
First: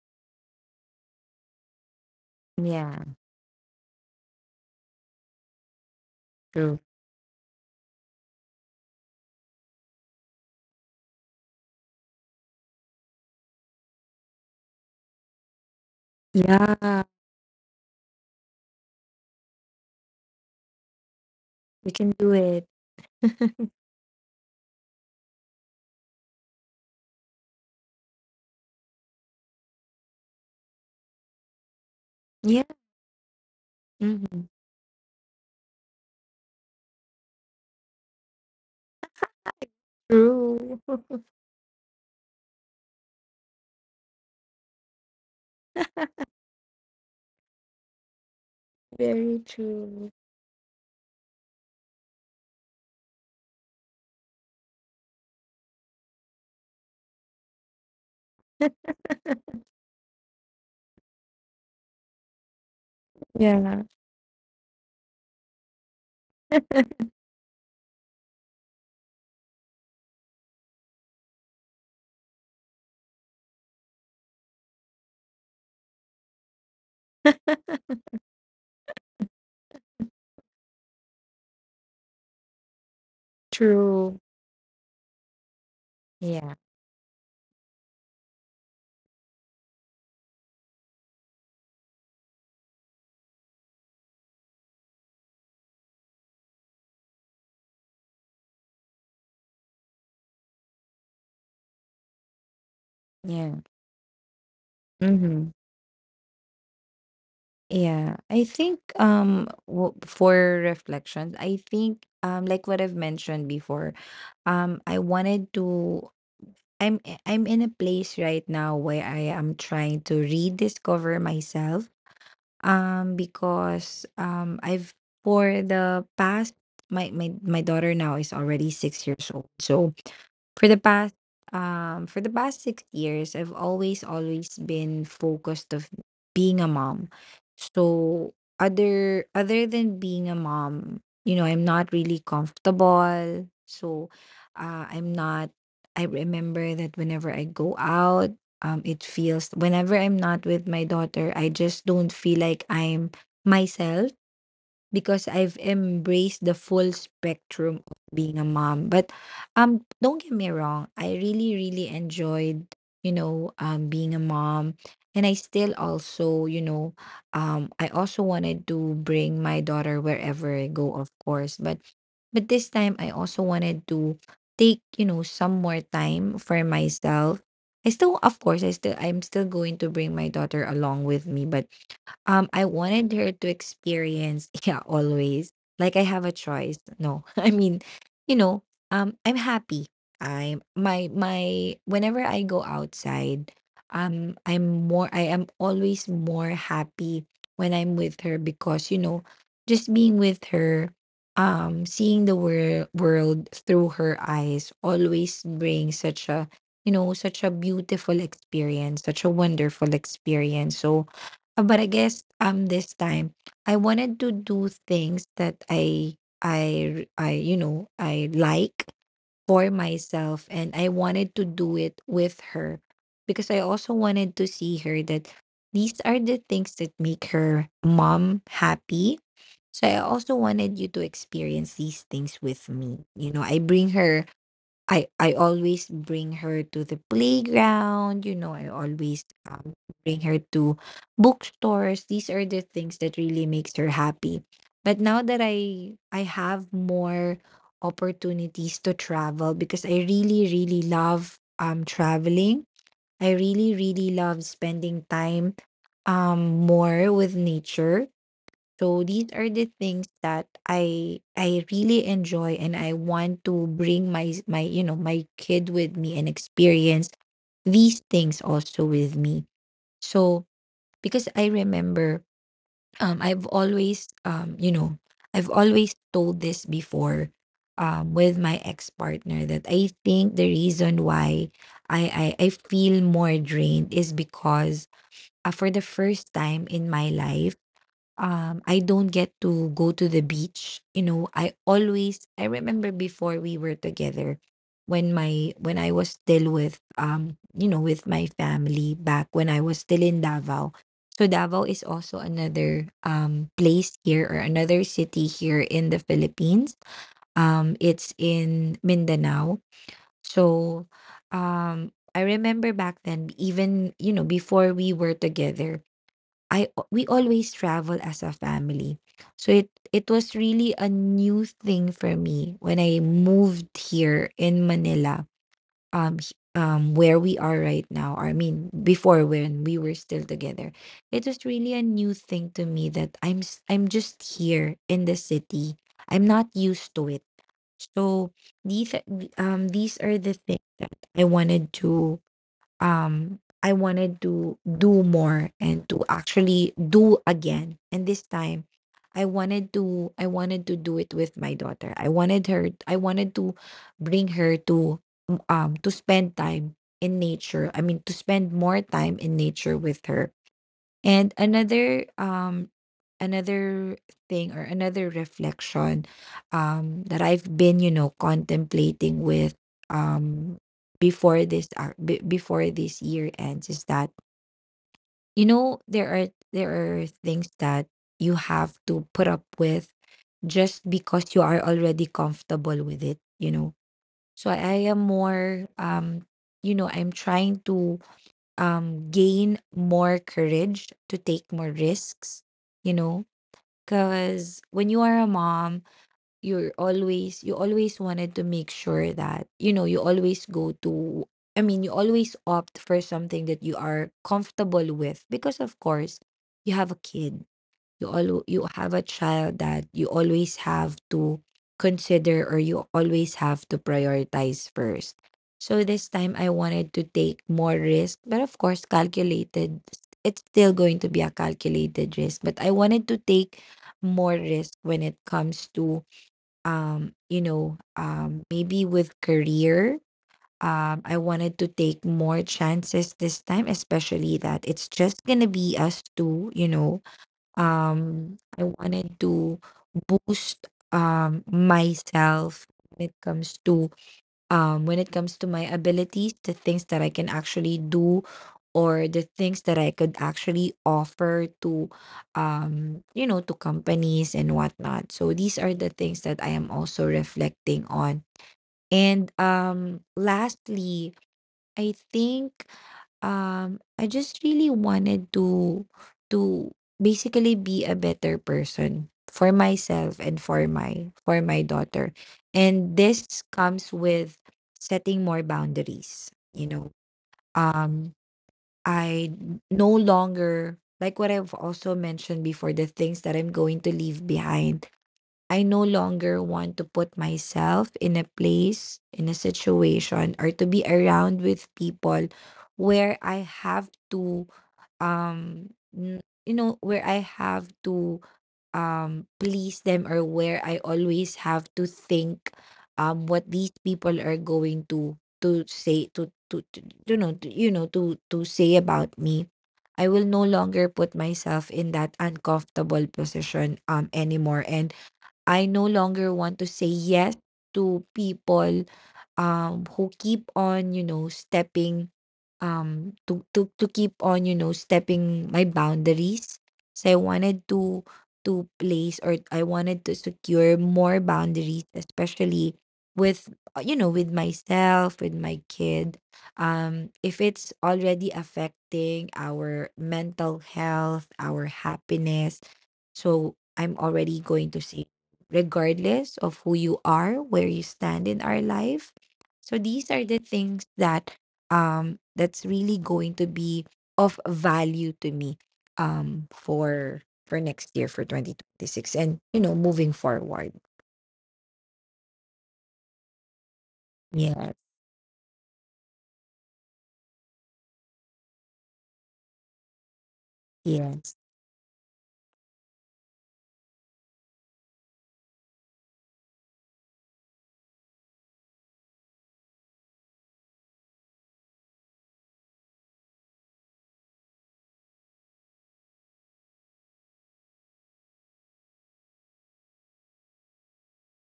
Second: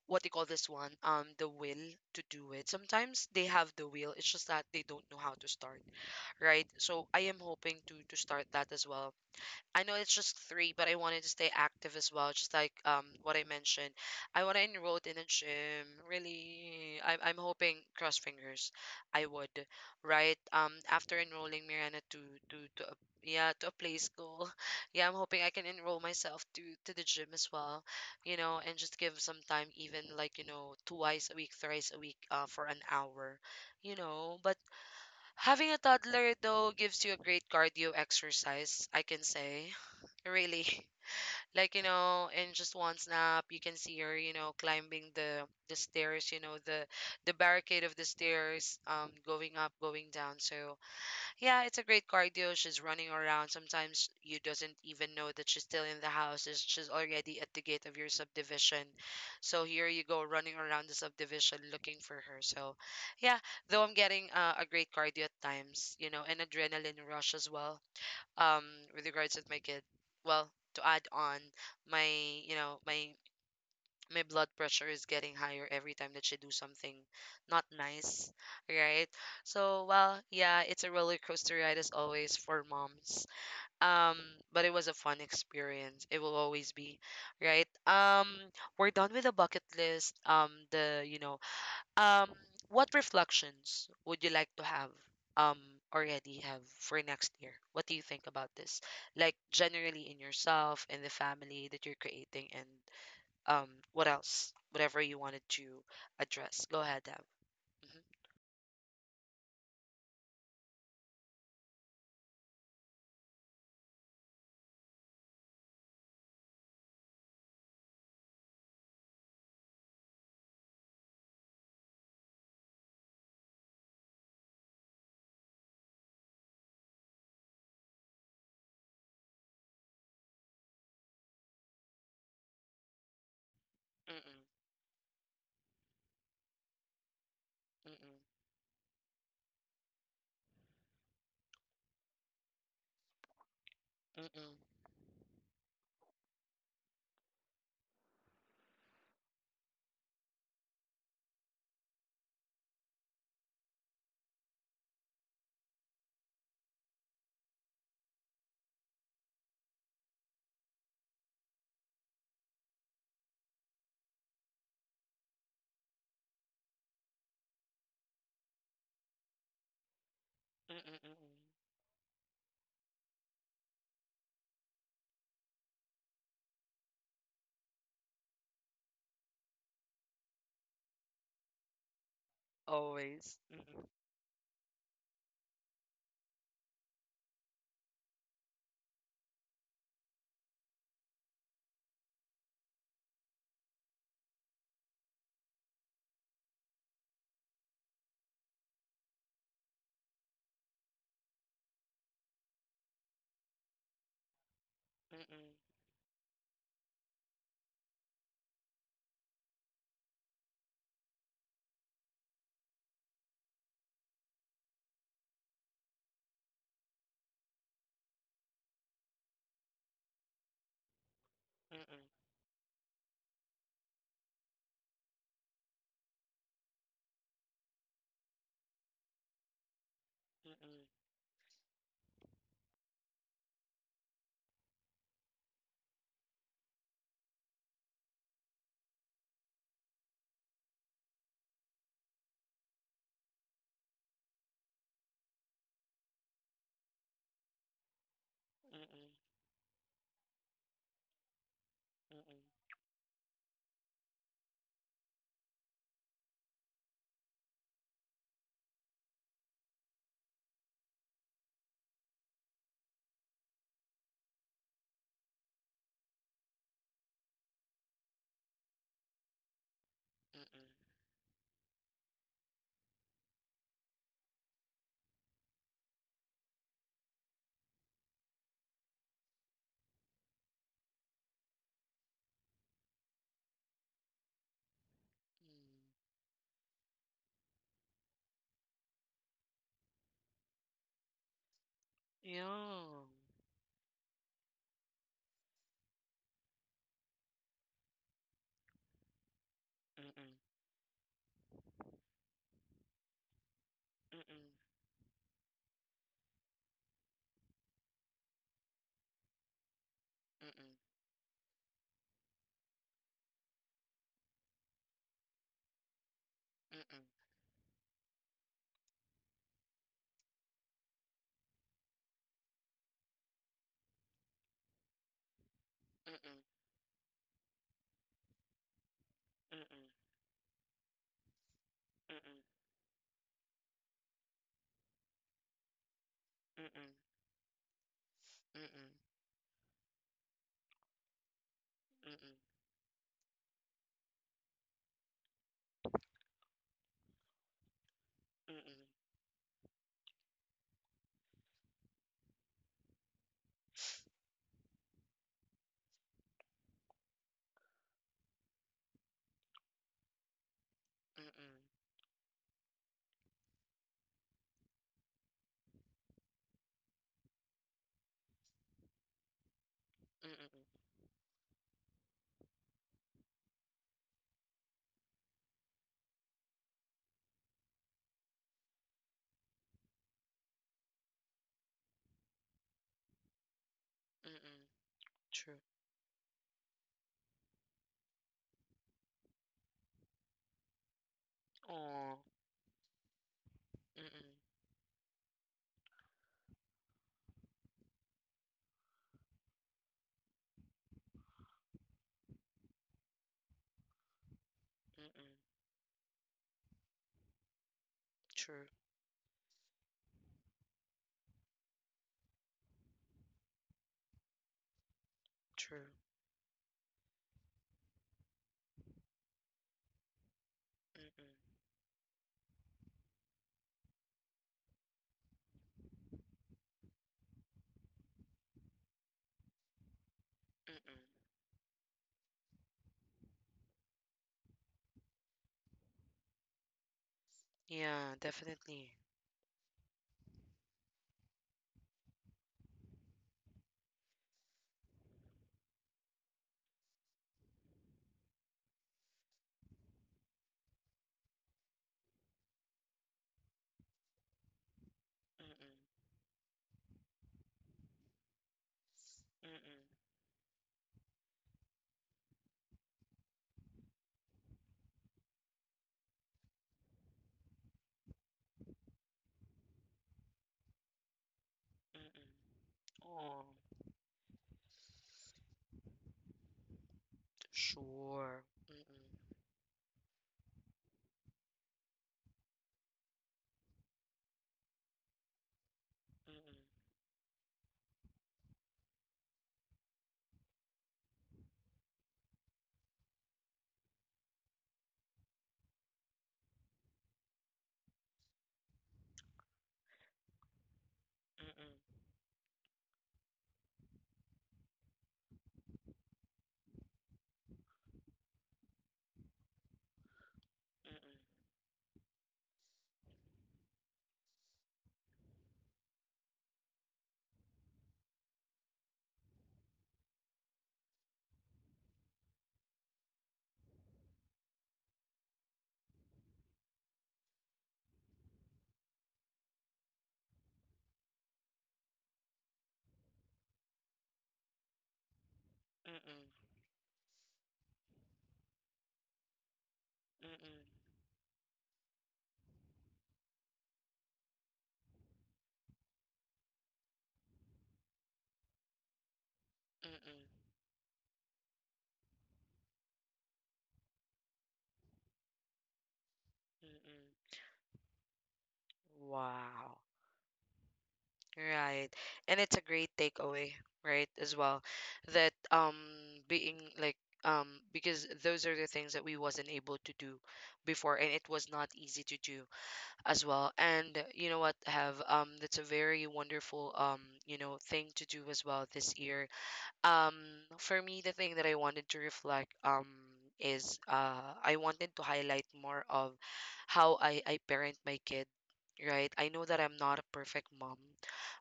[SPEAKER 1] what they call this one, the will to do it.
[SPEAKER 2] Yeah.
[SPEAKER 1] Sometimes they have the will, it's just that they don't know how to start, right?
[SPEAKER 2] True.
[SPEAKER 1] So I am hoping to start that as well. I know it's just three, but I wanted to stay active as well, just like, what I mentioned. I want to enroll in a gym. Really,
[SPEAKER 2] Yeah.
[SPEAKER 1] I'm hoping, cross fingers, I would, right? After enrolling
[SPEAKER 2] We
[SPEAKER 1] Miranda
[SPEAKER 2] can
[SPEAKER 1] to,
[SPEAKER 2] do
[SPEAKER 1] to
[SPEAKER 2] it.
[SPEAKER 1] to a, yeah, to a play school, yeah, I'm hoping I can enroll myself to the gym as well, you know, and just give some time, even like, twice a week, thrice a week,
[SPEAKER 2] Yeah.
[SPEAKER 1] for an hour, you know.
[SPEAKER 2] Hmm.
[SPEAKER 1] But having a toddler though gives you a great cardio exercise, I can say really.
[SPEAKER 2] True.
[SPEAKER 1] Like, in just one snap you can see her, climbing the stairs, you know, the barricade of the stairs,
[SPEAKER 2] Very
[SPEAKER 1] going up, going
[SPEAKER 2] true.
[SPEAKER 1] down. So yeah, it's a great cardio. She's running around, sometimes you doesn't even know that she's still in the house, she's already at the gate of your subdivision. So here you go running around the subdivision looking for her. So yeah, though
[SPEAKER 2] Yeah.
[SPEAKER 1] I'm getting, a great cardio at times, you know, an adrenaline rush as well. um with regards to my kid, well, to add on, my you know my my blood pressure is getting higher every time that she do something not nice, right? So, well, yeah, it's a roller coaster ride as always for moms. um
[SPEAKER 2] True.
[SPEAKER 1] but it was a fun experience, it will
[SPEAKER 2] Yeah.
[SPEAKER 1] always be, right? We're done with the bucket list. The you know um, what reflections would you like to have um already have for next year? What do you think about this? Like generally in yourself and the family that you're creating, and,
[SPEAKER 2] Yeah.
[SPEAKER 1] what else? Whatever you wanted
[SPEAKER 2] Hmm.
[SPEAKER 1] to address. Go ahead, Deb.
[SPEAKER 2] Yeah. I think for reflections, I think like what I've mentioned before, I wanted to I'm I'm in a place right now where I am trying to rediscover myself. Because I've for the past, my my daughter now is already six years old, so. For the past, for the past six years, I've always always
[SPEAKER 1] Mm-hmm.
[SPEAKER 2] been focused of being a mom.
[SPEAKER 1] Mm-mm,
[SPEAKER 2] So other, other than being a mom, you know, I'm not really comfortable. So
[SPEAKER 1] mm-mm, mm-mm,
[SPEAKER 2] I'm not, I remember that whenever I go out, it feels whenever I'm not with my daughter, I just don't feel like I'm myself, because I've embraced the full spectrum of being a mom. But, don't get me wrong, I really, really enjoyed, being a mom. And I still also, I also wanted to bring my daughter wherever I
[SPEAKER 1] mm-mm,
[SPEAKER 2] go, of course.
[SPEAKER 1] mm-mm.
[SPEAKER 2] But this time I also wanted to take, you know, some more time for myself. I still, of course, I still, I'm still going to bring my daughter along with me, but I wanted her
[SPEAKER 1] Always.
[SPEAKER 2] to
[SPEAKER 1] Mm-mm,
[SPEAKER 2] experience, yeah, always. Like I have a choice. No, I mean, you know, I'm happy. I'm my my whenever I go outside, I am always more happy when I'm with her because, you know, just being with her, seeing the world through her eyes always
[SPEAKER 1] mm-mm,
[SPEAKER 2] brings such a, you know, such a beautiful experience, such a wonderful experience. So but I guess this time I wanted to do things that I you know I like for myself, and I wanted to do it
[SPEAKER 1] mm-mm,
[SPEAKER 2] with her because I also wanted to see her that these are the things that make her mom happy. So I also wanted you
[SPEAKER 1] mm-mm,
[SPEAKER 2] to experience these things with me. You know, I bring her, I always bring her to the playground, you know, I always, bring her to bookstores. These are the things that really makes her happy. But now that I have more opportunities to
[SPEAKER 1] mm-mm,
[SPEAKER 2] travel, because I really, really love traveling.
[SPEAKER 1] mm-mm,
[SPEAKER 2] I really, really love spending time more with nature. So these are the things that I really enjoy, and I want to bring my kid with me and experience these things also with me. So
[SPEAKER 1] mm-mm.
[SPEAKER 2] because I remember I've always I've always told this before with my ex-partner that I think the reason why I feel more drained is because for the first time in my life I don't get to go to the beach. You know, I always, I
[SPEAKER 1] Yeah.
[SPEAKER 2] remember
[SPEAKER 1] Mm-mm,
[SPEAKER 2] before we were together, when my when I was still with with my family back when I was still in
[SPEAKER 1] mm-mm,
[SPEAKER 2] Davao. So Davao is also another place here, or
[SPEAKER 1] mm-mm,
[SPEAKER 2] another city here in the Philippines. It's in Mindanao.
[SPEAKER 1] mm-mm,
[SPEAKER 2] So um I remember back then, even you know before we were together, I we
[SPEAKER 1] mm-mm,
[SPEAKER 2] always travel as a family. So it was really a new thing for me when I moved here in Manila.
[SPEAKER 1] mm-mm,
[SPEAKER 2] Where we are right now. I mean before when we
[SPEAKER 1] mm-mm,
[SPEAKER 2] were still together. It was really a new thing
[SPEAKER 1] mm-mm.
[SPEAKER 2] to me that I'm I'm just here in the city. I'm not used to
[SPEAKER 1] Mm-mm.
[SPEAKER 2] it. So
[SPEAKER 1] Mm-mm,
[SPEAKER 2] these are these are the things that
[SPEAKER 1] mm-mm,
[SPEAKER 2] I wanted to do more, and to actually do again. And this time
[SPEAKER 1] mm-mm,
[SPEAKER 2] I wanted to do it with my daughter. I wanted her, I wanted to bring her to spend time in nature. I mean to spend more time in nature with her. And
[SPEAKER 1] mm-mm,
[SPEAKER 2] another another thing, or another reflection that I've been, you know, contemplating with, um
[SPEAKER 1] mm-mm,
[SPEAKER 2] before this before this year ends, is that you know there are things that you have to put up with just because you are already comfortable with it, you know. So
[SPEAKER 1] mm-mm.
[SPEAKER 2] I am
[SPEAKER 1] True.
[SPEAKER 2] more you know, I'm trying to gain more courage to take more
[SPEAKER 1] Oh,
[SPEAKER 2] risks, you know,
[SPEAKER 1] mm-mm,
[SPEAKER 2] because when you are a mom, you always wanted to make sure that you know you always go to, I mean you always opt for something that you are comfortable with,
[SPEAKER 1] mm-mm.
[SPEAKER 2] because of course you have a kid, you
[SPEAKER 1] True,
[SPEAKER 2] have a child that you always have to consider, or you always have to prioritize first. So
[SPEAKER 1] true.
[SPEAKER 2] this time I wanted to take more risk, but of course calculated, it's still going to be a
[SPEAKER 1] Mm-mm,
[SPEAKER 2] calculated risk, but I wanted to take more risk when it comes to maybe with career.
[SPEAKER 1] mm-mm.
[SPEAKER 2] I wanted to take more chances this time, especially that it's just going to be us two, you know.
[SPEAKER 1] Yeah,
[SPEAKER 2] I
[SPEAKER 1] definitely.
[SPEAKER 2] wanted to boost myself when it comes to my abilities, the things that I can actually do, or the things that I could actually offer to to companies and whatnot. So these are
[SPEAKER 1] Mm-mm,
[SPEAKER 2] the things that I am also reflecting on. And
[SPEAKER 1] mm-mm,
[SPEAKER 2] lastly, I think I just really wanted to to basically be a better person for myself and for my daughter.
[SPEAKER 1] mm-mm.
[SPEAKER 2] And this
[SPEAKER 1] Oh,
[SPEAKER 2] comes with setting more boundaries, you know. Um,
[SPEAKER 1] sure.
[SPEAKER 2] I no longer, like what I've also mentioned before, the things that I'm going to leave behind. I no longer want to put myself in a place, in a situation, or to be around with people where I have to, you know, where I have to please them, or where I always have to think what these people are going to to you know to say about me. I will no longer put myself in that uncomfortable position anymore, and I no longer want to say yes to people who keep on, you know, stepping to keep on you know stepping my boundaries. So I wanted to place, or I wanted to secure more boundaries, especially with you know with myself, with my
[SPEAKER 1] Mm-mm,
[SPEAKER 2] kid,
[SPEAKER 1] mm-mm,
[SPEAKER 2] if it's already affecting our mental
[SPEAKER 1] mm-mm,
[SPEAKER 2] health, our happiness. So I'm already going to say, regardless of who you are, where you stand in our life. So these are
[SPEAKER 1] mm-mm,
[SPEAKER 2] the things that that's really going to be of value to me um for for next year, for 2026,
[SPEAKER 1] mm-mm.
[SPEAKER 2] and you know
[SPEAKER 1] Wow.
[SPEAKER 2] moving forward.
[SPEAKER 1] Right. And it's a great takeaway, right, as well.
[SPEAKER 2] Yes.
[SPEAKER 1] That, being like, because those are the things that we wasn't able to do before, and it
[SPEAKER 2] Yes.
[SPEAKER 1] was not easy to do as well. And you know what, have, that's a very wonderful, thing to do as well this year. Um for me, the thing that I wanted to reflect, is, I wanted to highlight more of how I parent my kid, right? I know that I'm not a perfect mom,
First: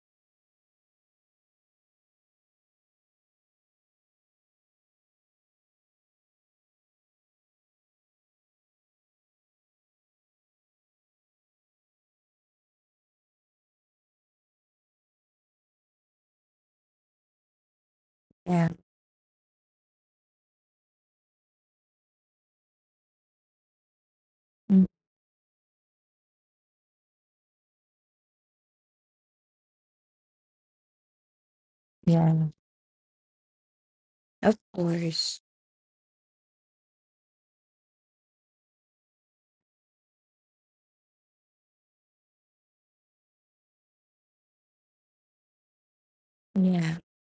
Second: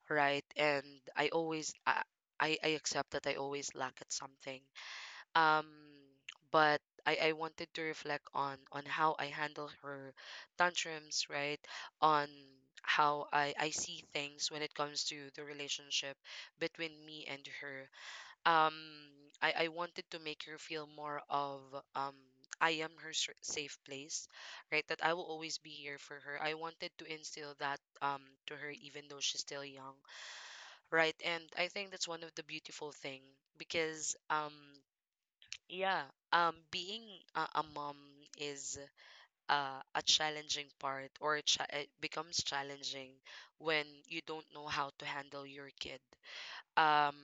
[SPEAKER 1] right? And I always I I accept that I always lack at something. Um, but I wanted to reflect on how I handle her tantrums, right? On how I see things when it comes to the relationship between me and her.
[SPEAKER 2] Yeah.
[SPEAKER 1] Um, I wanted to make her feel more of, um. I am her safe place,
[SPEAKER 2] Mm,
[SPEAKER 1] right? That I will always be here for her. I wanted to instill that, to her even though she's still young, right? And I think that's one of the
[SPEAKER 2] yeah,
[SPEAKER 1] beautiful thing because,
[SPEAKER 2] of course.
[SPEAKER 1] yeah, being a mom is, a challenging part, or it, it becomes challenging when you don't know how to handle your kid.
[SPEAKER 2] Yeah.
[SPEAKER 1] Um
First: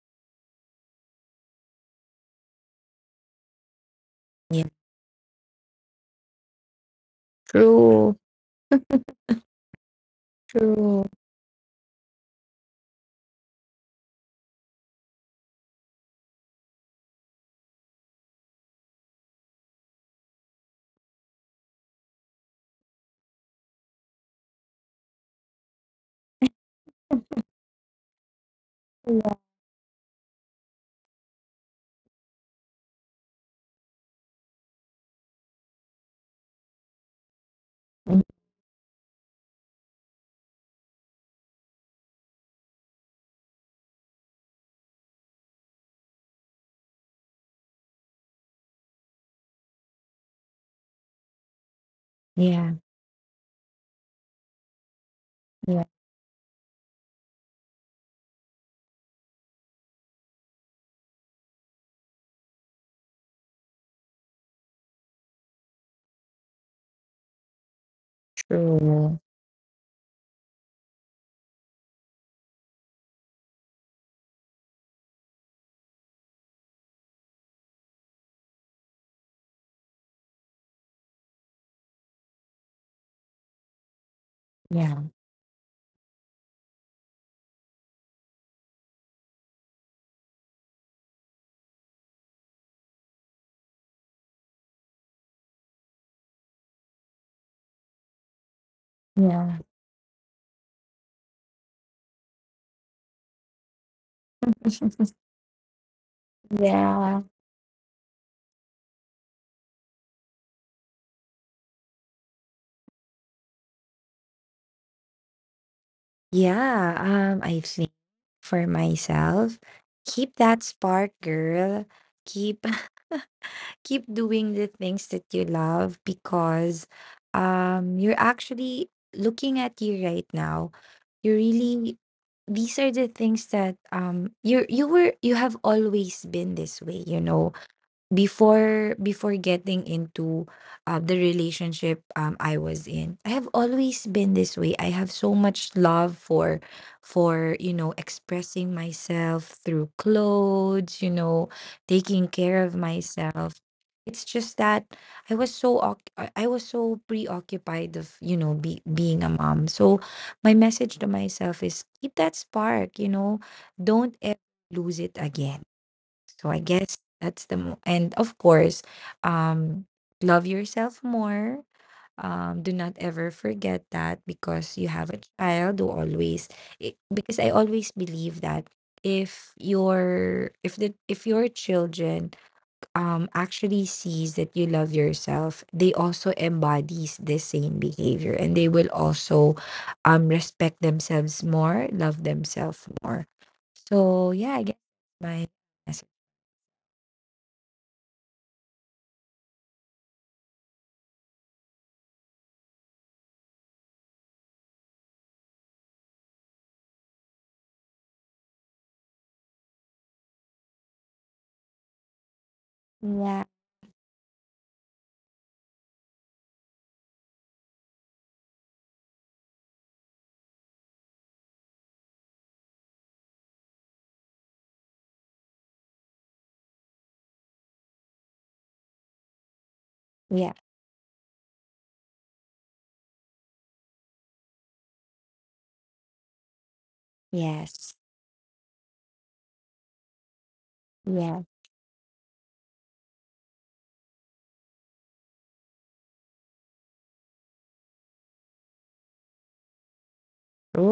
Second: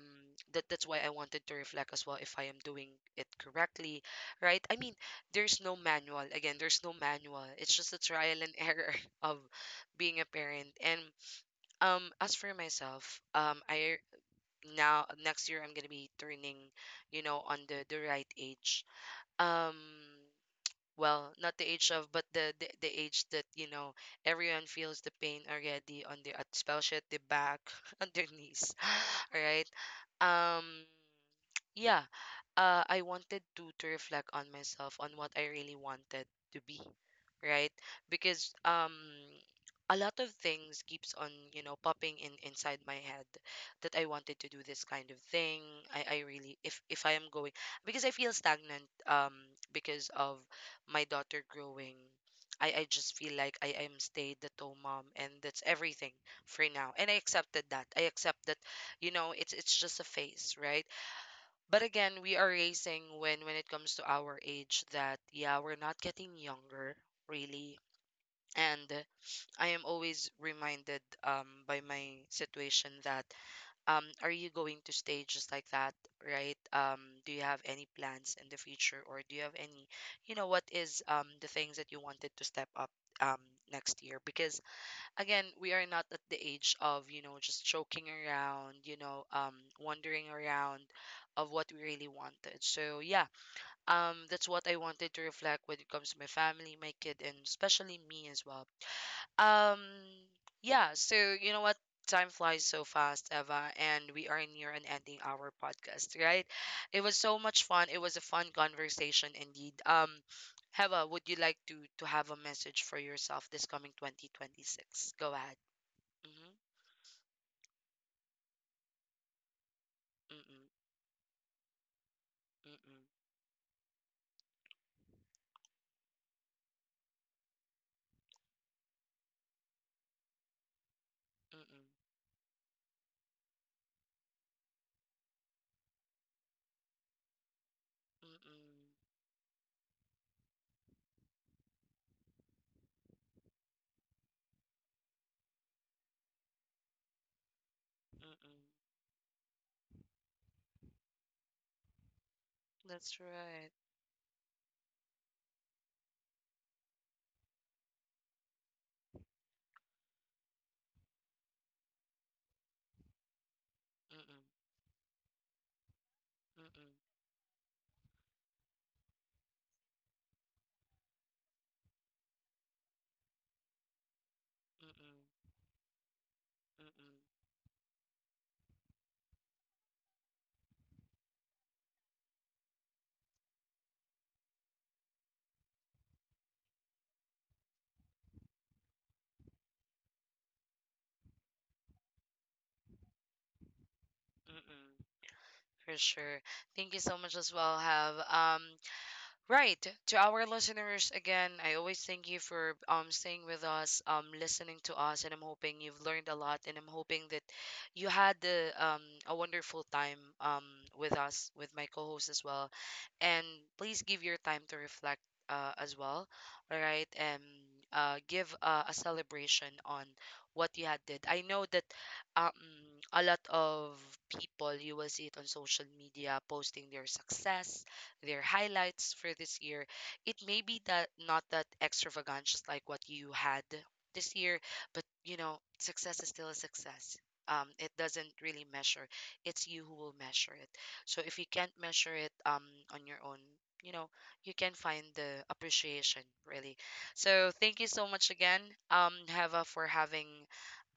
[SPEAKER 1] that's why I wanted to reflect as well if I am doing it correctly, right?
[SPEAKER 2] Yeah.
[SPEAKER 1] I mean, there's no manual. Again, there's no manual. It's just a
[SPEAKER 2] True.
[SPEAKER 1] trial and error of being a parent. And,
[SPEAKER 2] True.
[SPEAKER 1] as for myself, I now next year I'm gonna be turning, you know, on the right age. Um, well, not the age of, but the age that you know everyone feels the pain already on the, especially at the back, on their knees,
[SPEAKER 2] Yeah.
[SPEAKER 1] right? Um, yeah, I wanted to reflect on myself on what I really wanted to be, right?
[SPEAKER 2] Mm,
[SPEAKER 1] Because, a lot of things keeps on, you know, popping in inside my head that I wanted to do this kind of thing. I really, if I am going, because I feel stagnant, because of my daughter growing.
[SPEAKER 2] yeah,
[SPEAKER 1] I just feel like I am stayed at home mom and that's
[SPEAKER 2] yeah.
[SPEAKER 1] everything for now. And I accepted that. I accept that, you know, it's just a phase, right? But again, we are raising, when it comes to our age that, yeah, we're not getting younger, really. And
[SPEAKER 2] True.
[SPEAKER 1] I am always reminded, by my situation that, are you going to stay just like that, right? Do you have any plans in the future, or do you have any, you know, what is, the things that you wanted to step up, um next year, because
[SPEAKER 2] Yeah.
[SPEAKER 1] again we are not at the age of, you know, just joking around, you know, wandering around of what we really wanted. So yeah, that's what I wanted to reflect when it comes to my family, my kid, and especially me as well.
[SPEAKER 2] Yeah.
[SPEAKER 1] um yeah. So, you know what, time flies so fast, Eva, and we are near an ending our podcast, right? It was
[SPEAKER 2] Yeah.
[SPEAKER 1] so much fun, it was a fun conversation indeed. Heva, would you like to have a message for yourself this coming 2026? Go ahead. Mhm.
[SPEAKER 2] Yeah. I think for myself, keep that
[SPEAKER 1] Mm-mm.
[SPEAKER 2] spark, girl. Keep,
[SPEAKER 1] Mm-mm.
[SPEAKER 2] keep doing the things that you love, because you're actually, looking at you right now, you
[SPEAKER 1] Mm-mm.
[SPEAKER 2] really, these are the things that you have always been this way, you know,
[SPEAKER 1] Mm-mm.
[SPEAKER 2] before before getting into the relationship I was in. I have always been this way. I have so much love for you know
[SPEAKER 1] Mm-mm.
[SPEAKER 2] expressing myself through clothes, you know, taking care of
[SPEAKER 1] That's
[SPEAKER 2] myself.
[SPEAKER 1] right.
[SPEAKER 2] It's just that I was so I was so preoccupied of you know being a mom. So my message to myself is keep that spark, you know, don't ever
[SPEAKER 1] Mm-mm.
[SPEAKER 2] lose it again. So I guess
[SPEAKER 1] Mm-mm.
[SPEAKER 2] that's the and of course, um, love yourself more. Do not ever forget that, because you have
[SPEAKER 1] Mm-mm.
[SPEAKER 2] a child who always,
[SPEAKER 1] Mm-mm.
[SPEAKER 2] because I always believe that if your if the if your children actually sees that you love yourself, they also embodies the same behavior, and they will also respect themselves more, love themselves more. So yeah, I guess
[SPEAKER 1] Mm-mm.
[SPEAKER 2] my
[SPEAKER 1] For sure. Thank you so much as well, have. Right. To our listeners again, I always thank you for, staying with us, listening to us, and I'm hoping you've learned a lot, and I'm hoping that you had the a wonderful time, with us, with my co-host as well,
[SPEAKER 2] Yeah,
[SPEAKER 1] and please give your time to reflect, as well, all right, and, give, a celebration on what you had did. I know that, um a lot of people, you will see it on social media posting their success, their highlights for this year. It
[SPEAKER 2] yeah,
[SPEAKER 1] may be that not that extravagant, just like what you had this year, but you know, success is still a success. It
[SPEAKER 2] yes,
[SPEAKER 1] doesn't really measure. It's you who will measure it. So if you
[SPEAKER 2] yes.
[SPEAKER 1] can't measure it, on your own, you know, you can find the appreciation really. So thank you so much again, Heva, for having,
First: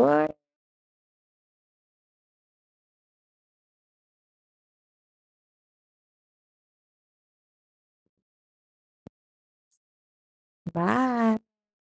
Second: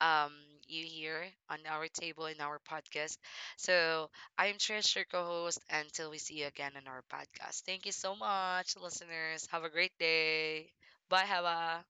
[SPEAKER 1] um, you here on our table in our podcast. So I am Trish, your co host, until we see you again on our podcast. Thank you so much, listeners. Have a great day. Bye,
[SPEAKER 2] bye.
[SPEAKER 1] Hava.